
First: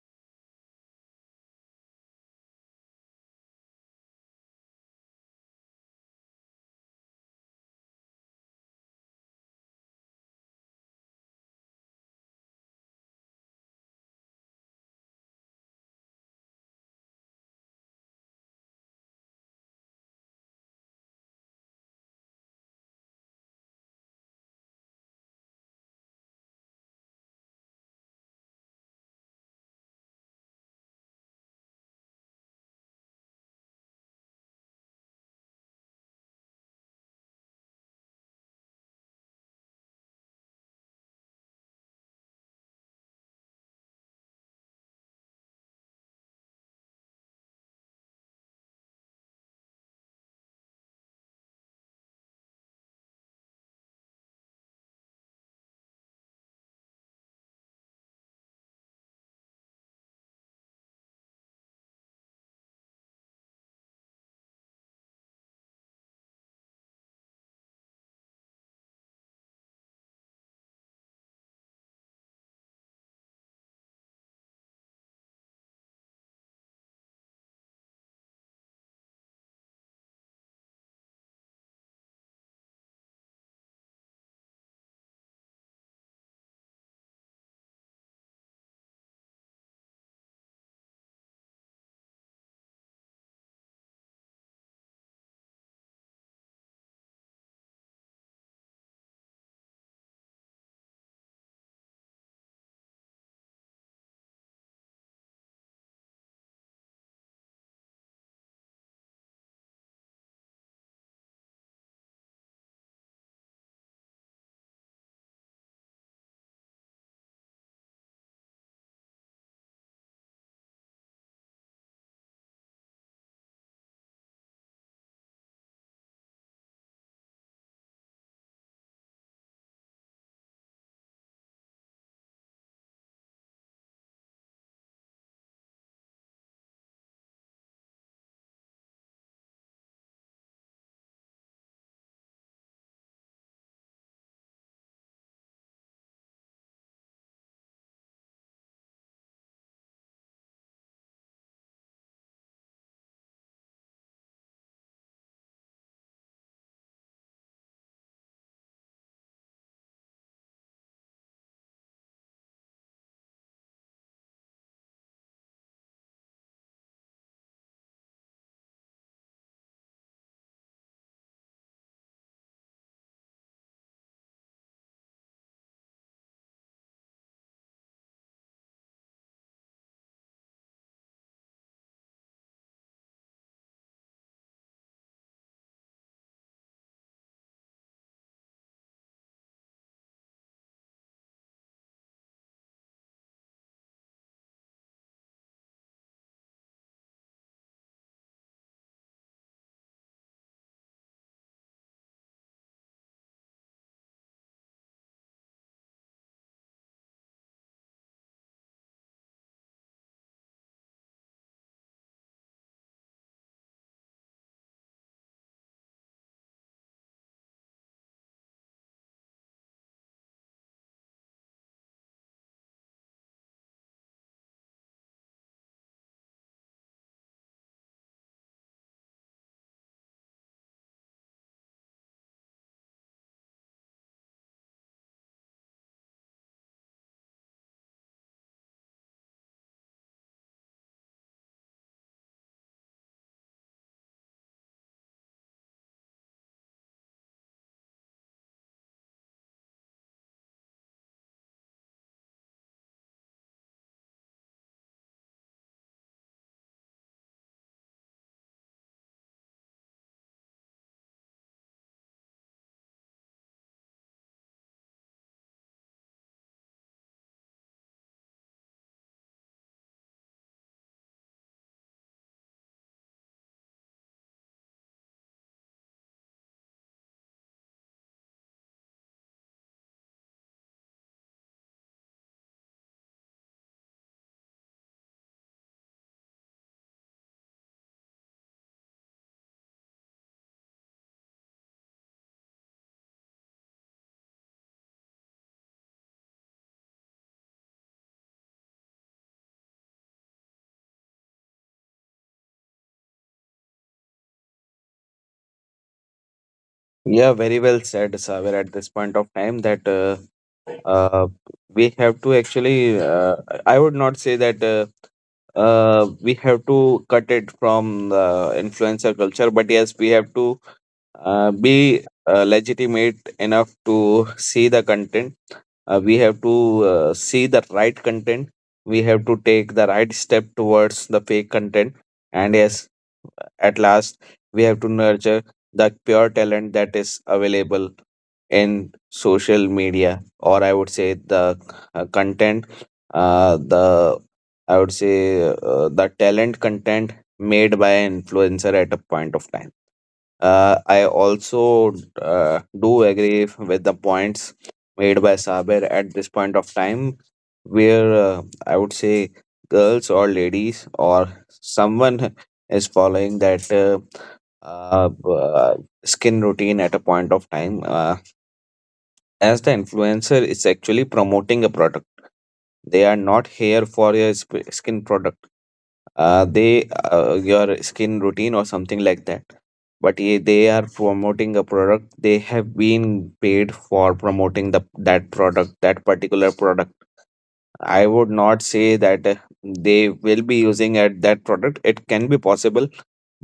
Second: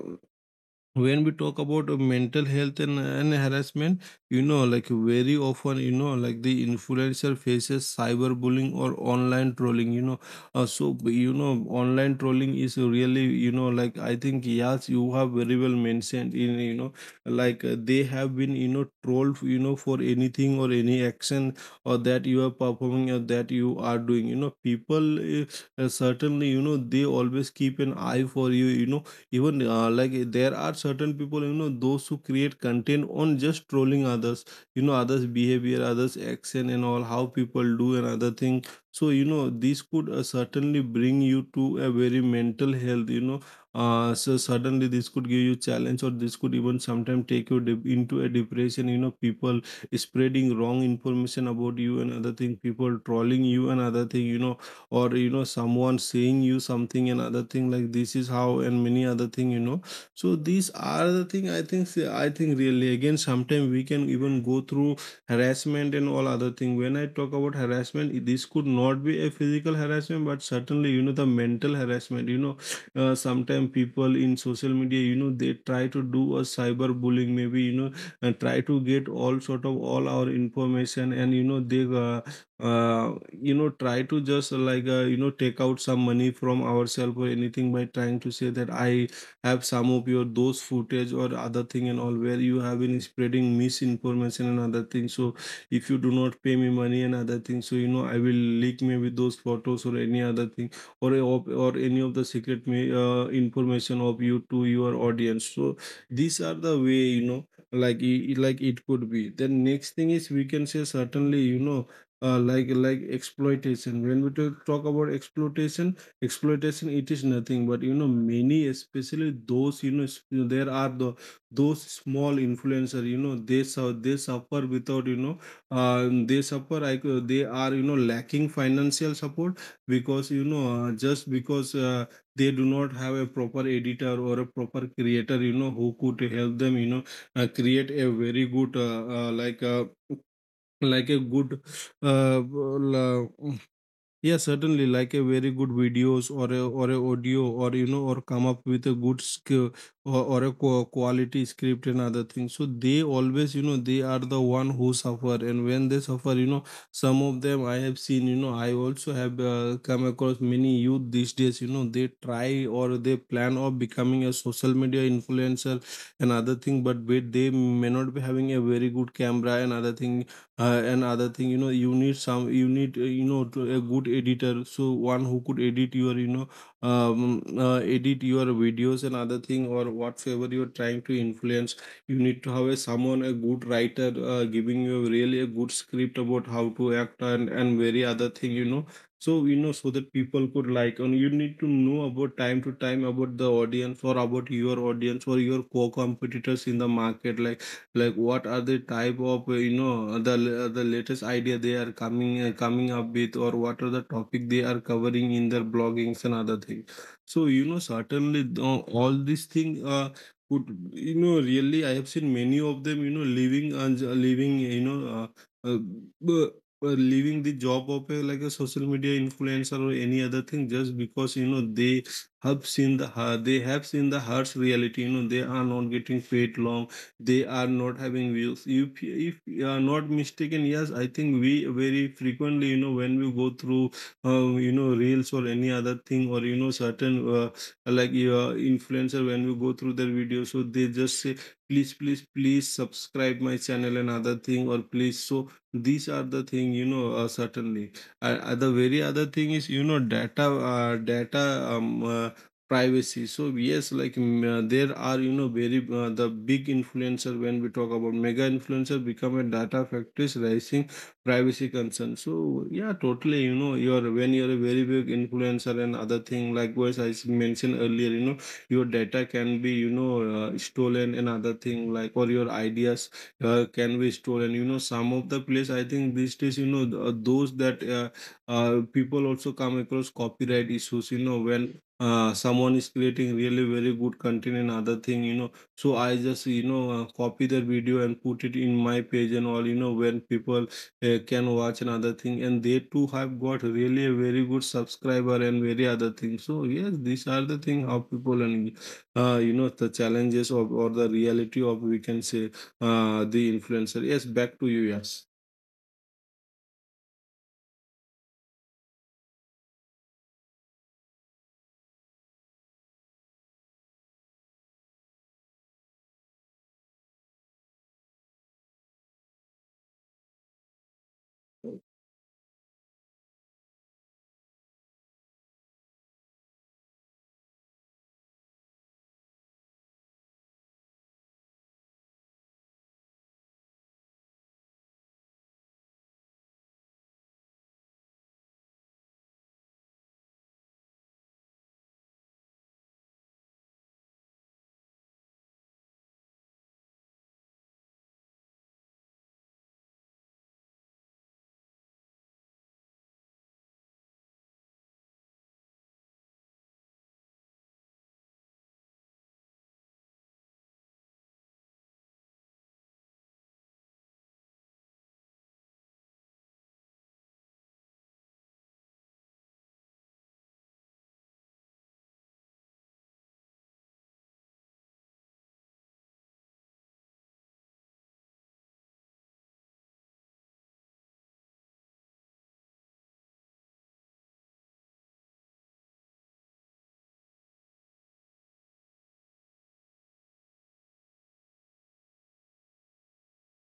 Speaker 1: when we talk about mental health and harassment, you know, like very often, you know, like the influencer faces cyberbullying or online trolling, you know. So you know, online trolling is really, you know, like I think yes, you have very well mentioned in, you know, like they have been, you know, trolled, you know, for anything or any action or that you are performing or that you are doing, you know, people, certainly, you know, they always keep an eye for you, you know, even there are certain people, you know, those who create content on just trolling others, you know, others behavior, others action and all, how people do and other thing. So you know, this could certainly bring you to a very mental health, you know, so suddenly this could give you challenge or this could even sometimes take you into a depression, you know, people spreading wrong information about you and other thing, people trolling you and other thing, you know, or you know, someone saying you something and other thing, like this is how and many other thing, you know. So these are the thing I think, I think really again sometimes we can even go through harassment and all other thing. When I talk about harassment, this could not be a physical harassment but certainly, you know, the mental harassment, you know, sometimes people in social media, you know, they try to do a cyber bullying, maybe, you know, and try to get all sort of all our information, and you know, they you know, try to just you know, take out some money from ourselves or anything by trying to say that I have some of your those footage or other thing and all, where you have been spreading misinformation and other things. So if you do not pay me money and other things, so you know, I will leak me with those photos or any other thing, or or any of the secret me information of you to your audience. So these are the way, you know, like like it could be. Then next thing is we can say, certainly, you know, like exploitation. When we talk about exploitation, exploitation it is nothing but, you know, many, especially those, you know, there are the those small influencer, you know, they they suffer without, you know, they suffer, like they are, you know, lacking financial support. Because you know, just because they do not have a proper editor or a proper creator, you know, who could help them, you know, create a very good like a good uh, la- yeah, certainly, like a very good videos or a audio, or you know, or come up with a good skill or a quality script and other things. So they always, you know, they are the one who suffer, and when they suffer, you know, some of them I have seen, you know, I also have come across many youth these days, you know, they try or they plan of becoming a social media influencer and other thing. But wait, they may not be having a very good camera and other thing. Another thing, you know, you need some, you need you know, a good editor, so one who could edit your, you know, edit your videos and other thing or whatever you're trying to influence. You need to have a someone a good writer giving you really a good script about how to act and Very other thing. You know, so that people could like. And you need to know about time to time about the audience, or about your audience or your co-competitors in the market, like what are the type of you know, the latest idea they are coming coming up with, or what are the topic they are covering in their bloggings and other things. So you know, certainly all these things could, you know, really. I have seen many of them, you know, leaving and leaving, you know, uh, b- leaving the job of a, like a social media influencer or any other thing, just because you know they have seen the they have seen the harsh reality. You know, they are not getting paid long, they are not having views. If you are not mistaken, yes, I think we very frequently, you know, when we go through you know, reels or any other thing, or you know, certain like influencer, when we go through their videos, so they just say please, please, please subscribe my channel and other thing, or please. So these are the thing, you know, certainly the very other thing is, you know, data, data, privacy. So yes, like, there are, you know, very the big influencer, when we talk about mega influencer, become a data factories raising privacy concern. So yeah, totally, you know, you're, when you're a very big influencer and other thing, likewise I mentioned earlier, you know, your data can be, you know, stolen and other thing, like, or your ideas can be stolen. You know, some of the place, I think these days, you know, those that people also come across copyright issues. You know, when someone is creating really very good content and other thing, you know, so I just, you know, copy their video and put it in my page and all. You know, when people can watch another thing, and they too have got really a very good subscriber and very other thing. So yes, these are the thing how people, and you know, the challenges of, or the reality of, we can say, the influencer. Yes, back to you. Yes,
Speaker 2: Yeah, very well said, Saber, at this point of time that uh, we have to actually. I would not say that we have to cut it from the influencer culture, but yes, we have to be legitimate enough to see the content. We have to see the right content. We have to take the right step towards the fake content. And yes, at last, we have to nurture the pure talent that is available in social media, or I would say the content, the I would say the talent content made by an influencer at a point of time. I also do agree with the points made by Saber at this point of time, where I would say girls or ladies or someone is following that uh, b- uh, skin routine at a point of time. As the influencer is actually promoting a product, they are not here for your skin product they your skin routine or something like that, but they are promoting a product. They have been paid for promoting the that product, that particular product. I would not say that they will be using at that product. It can be possible.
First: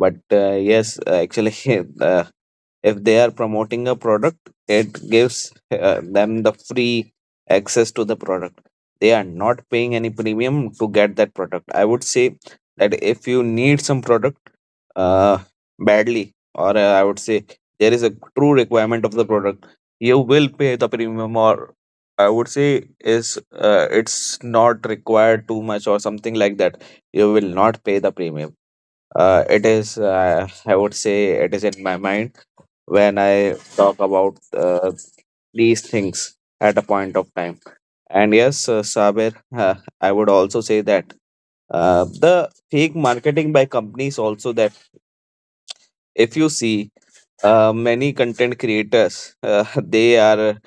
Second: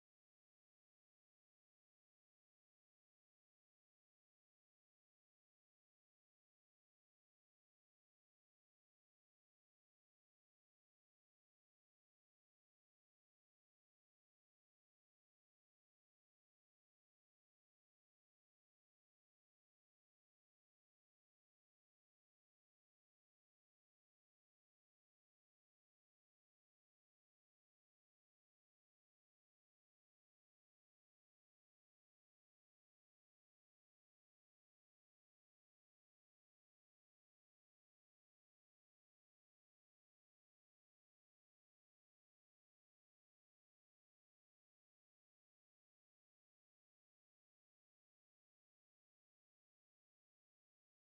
Speaker 2: But yes, actually uh, if they are promoting a product, it gives them the free access to the product. They are not paying any premium to get that product. I would say that if you need some product uh, badly, or I would say there is a true requirement of the product, you will pay the premium. Or I would say is it's not required too much or something like that, you will not pay the premium. It is, I would say, it is in my mind when I talk about these things at a point of time. And yes, Sabir, I would also say that the fake marketing by companies also, that if you see many content creators, they are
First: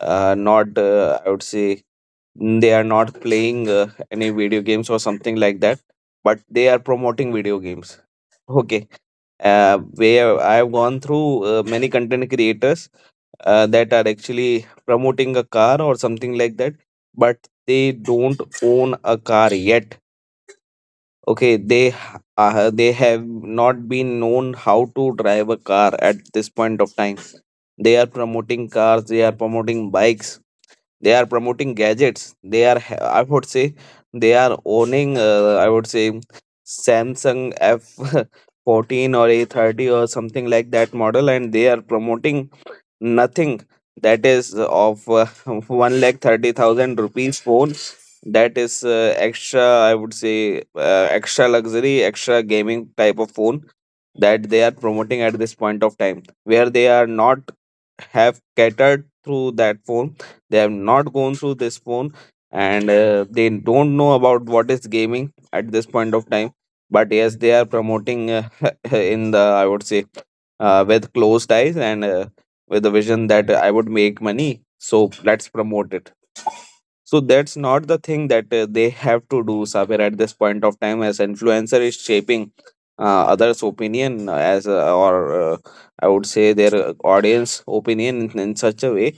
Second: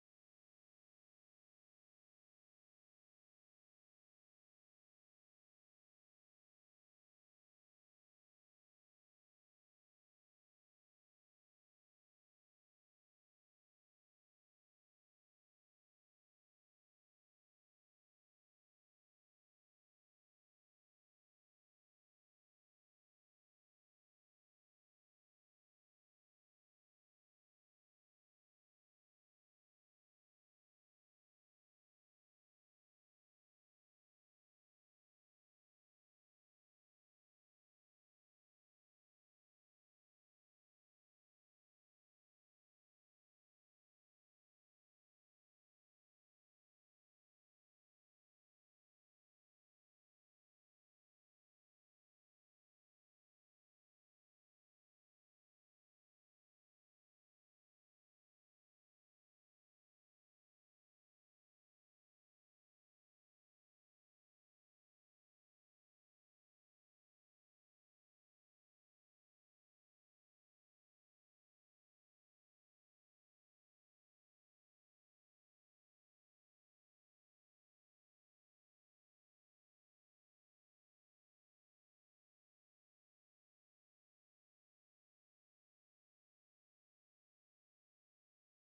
Speaker 2: not, I would say, they are not playing any video games or something like that, but they are promoting video games. Okay. Where I've gone through many content creators that are actually promoting a car or something like that, but they don't own a car yet. Okay, they have not been known how to drive a car at this point of time. They are promoting cars, they are promoting bikes, they are promoting gadgets. I would say they are owning, I would say, Samsung F 14 or A30 or something like that model, and they are promoting nothing that is of 1,30,000 rupees phone, that is extra, I would say, extra luxury, extra gaming type of phone that they are promoting at this point of time, where they are not have catered through that phone, they have not gone through this phone, and they don't know about what is gaming at this point of time. But yes, they are promoting in the I would say, with closed eyes and with the vision that I would make money. So let's promote it. So that's not the thing that they have to do, Sabir, at this point of time, as influencer is shaping others' opinion, as or uh, I would say their audience opinion in such a way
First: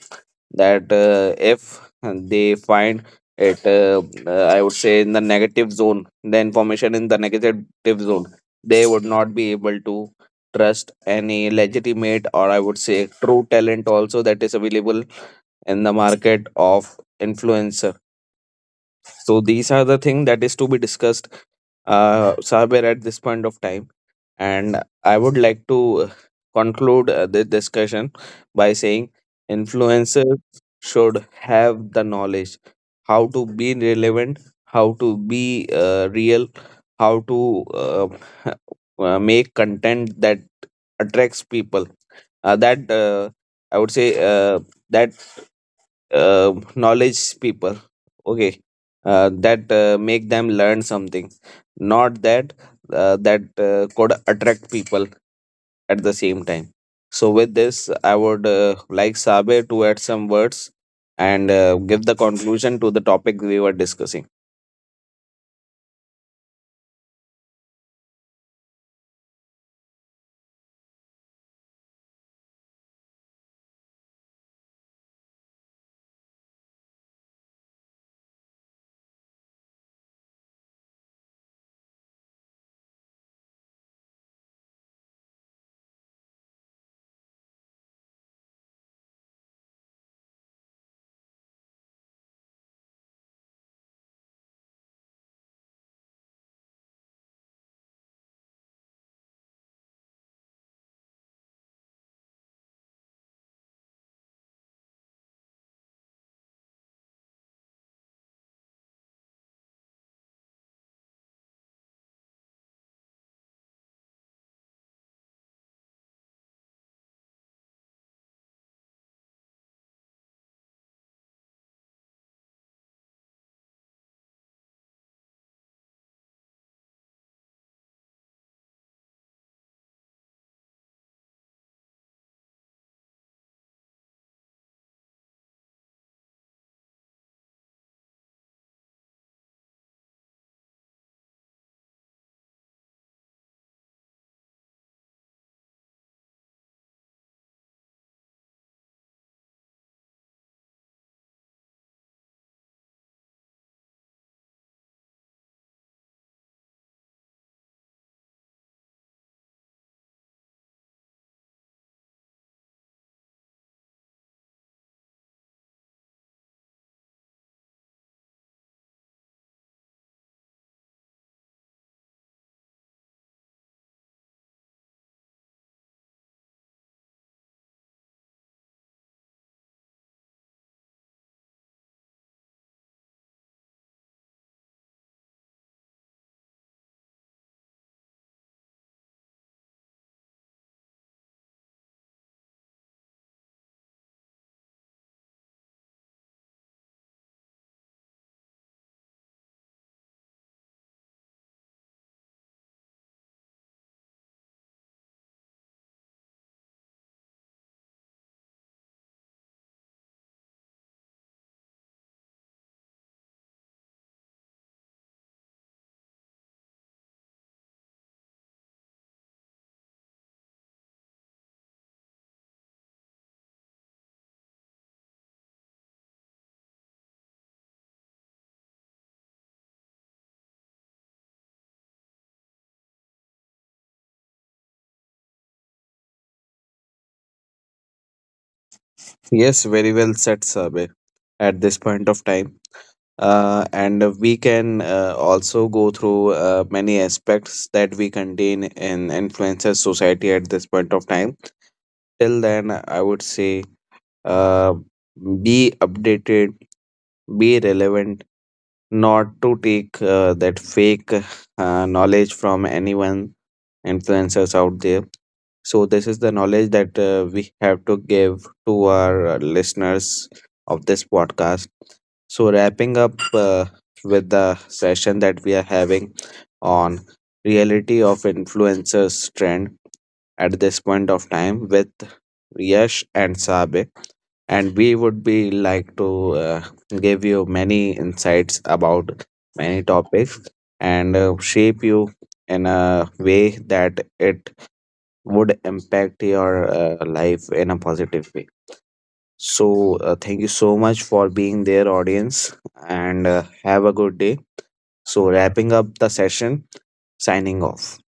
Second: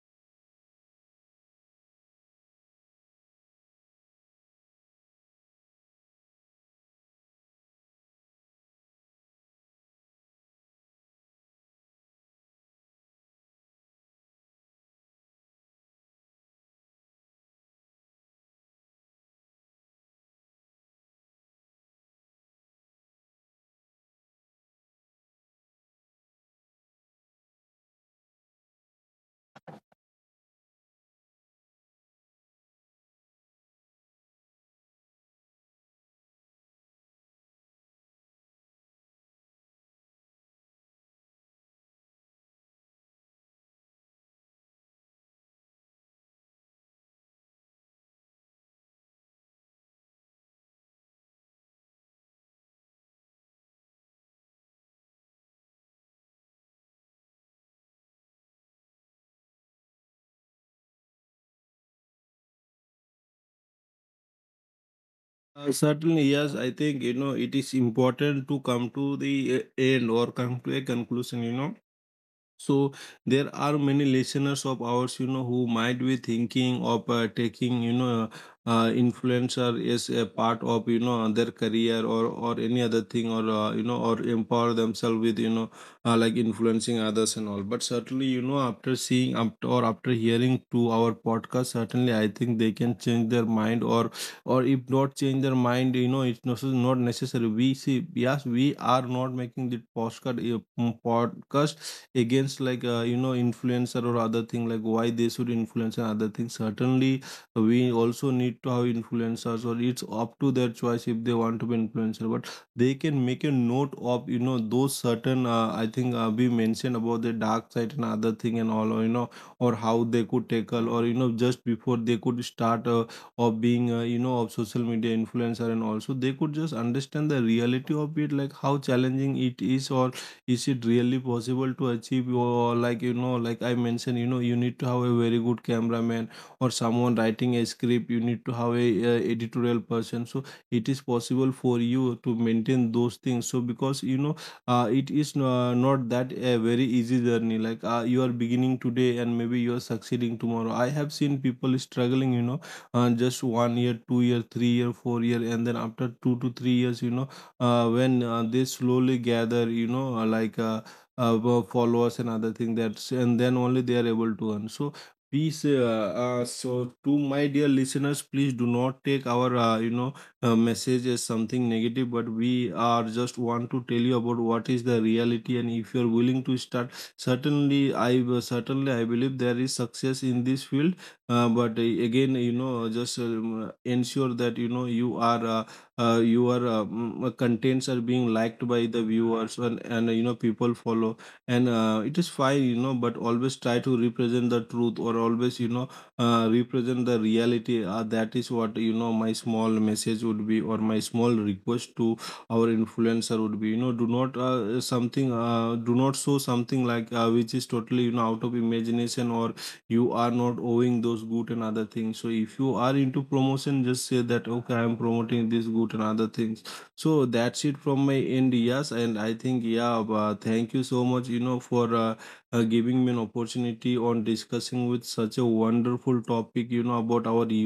Speaker 2: that if they find it, I would say, in the negative zone, the information in the negative zone, they would not be able to trust any legitimate or I would say true talent also that is available in the market of influencer. So these are the thing that is to be discussed, somewhere at this point of time. And I would like to uh, conclude this discussion by saying influencers should have the knowledge how to be relevant, how to be real, how to make content that attracts people. That I would say that knowledge people, okay, that make them learn something, not that could attract people at the same time. So with this, I would like Sabe to add some words and give the conclusion to the topic we were discussing.
Speaker 1: certainly, yes. I think you know it is important to come to the end, or come to a conclusion, you know. So there are many listeners of ours, you know, who might be thinking of taking, you know, influencer as a part of, you know, their career, or any other thing, or you know, or empower themselves with, you know, like influencing others and all. But certainly, you know, after seeing, after, or after hearing to our podcast, certainly I think they can change their mind, or if not change their mind, you know, it's not not necessary. We see, yes, we are not making the podcast a podcast against, like, you know, influencer or other thing, like why they should influence and other things. Certainly we also need to have influencers, or it's up to their choice if they want to be influencer. But they can make a note of, you know, those certain I think we mentioned about the dark side and other thing and all, or, you know, or how they could tackle, or you know, just before they could start of being you know, of social media influencer. And also they could just understand the reality of it, like how challenging it is, or is it really possible to achieve, or like you know, like I mentioned, you know, you need to have a very good cameraman, or someone writing a script, you need to have a, editorial person. So it is possible for you to maintain those things. So because you know, it is not that a very easy journey. Like you are beginning today and maybe you are succeeding tomorrow. I have seen people struggling, you know, just one year, two year, three year, four year, and then after 2 to 3 years, you know, when they slowly gather, you know, like followers and other thing, that's, and then only they are able to earn. So please, so to my dear listeners, please do not take our, you know, message as something negative, but we are just want to tell you about what is the reality. And if you're willing to start, certainly I believe there is success in this field. But again, you know, just ensure that you know you are. Your contents are being liked by the viewers, and you know people follow. And it is fine, you know, but always try to represent the truth, or always you know represent the reality. That is what, you know, my small message would be, or my small request to our influencer would be, you know, do not something do not show something like, which is totally, you know, out of imagination, or you are not owing those good and other things. So if you are into promotion, just say that, okay, I am promoting this good and other things. So that's it from my end. Yes, and I think, yeah, thank you so much, you know, for giving me an opportunity on discussing with such a wonderful topic, you know, about our
Speaker 2: Yes, very well said, Sabe, at this point of time. And we can also go through many aspects that we contain in influencer society at this point of time. Till then, I would say, uh, be updated, be relevant, not to take that fake knowledge from anyone, influencers out there. So this is the knowledge that we have to give to our listeners of this podcast. So, wrapping up with the session that we are having on reality of influencers trend at this point of time with Yash and Sabe, and we would be like to give you many insights about many topics and shape you in a way that it would impact your life in a positive way. So, thank you so much for being there, audience, and have a good day. So, wrapping up the session, signing off.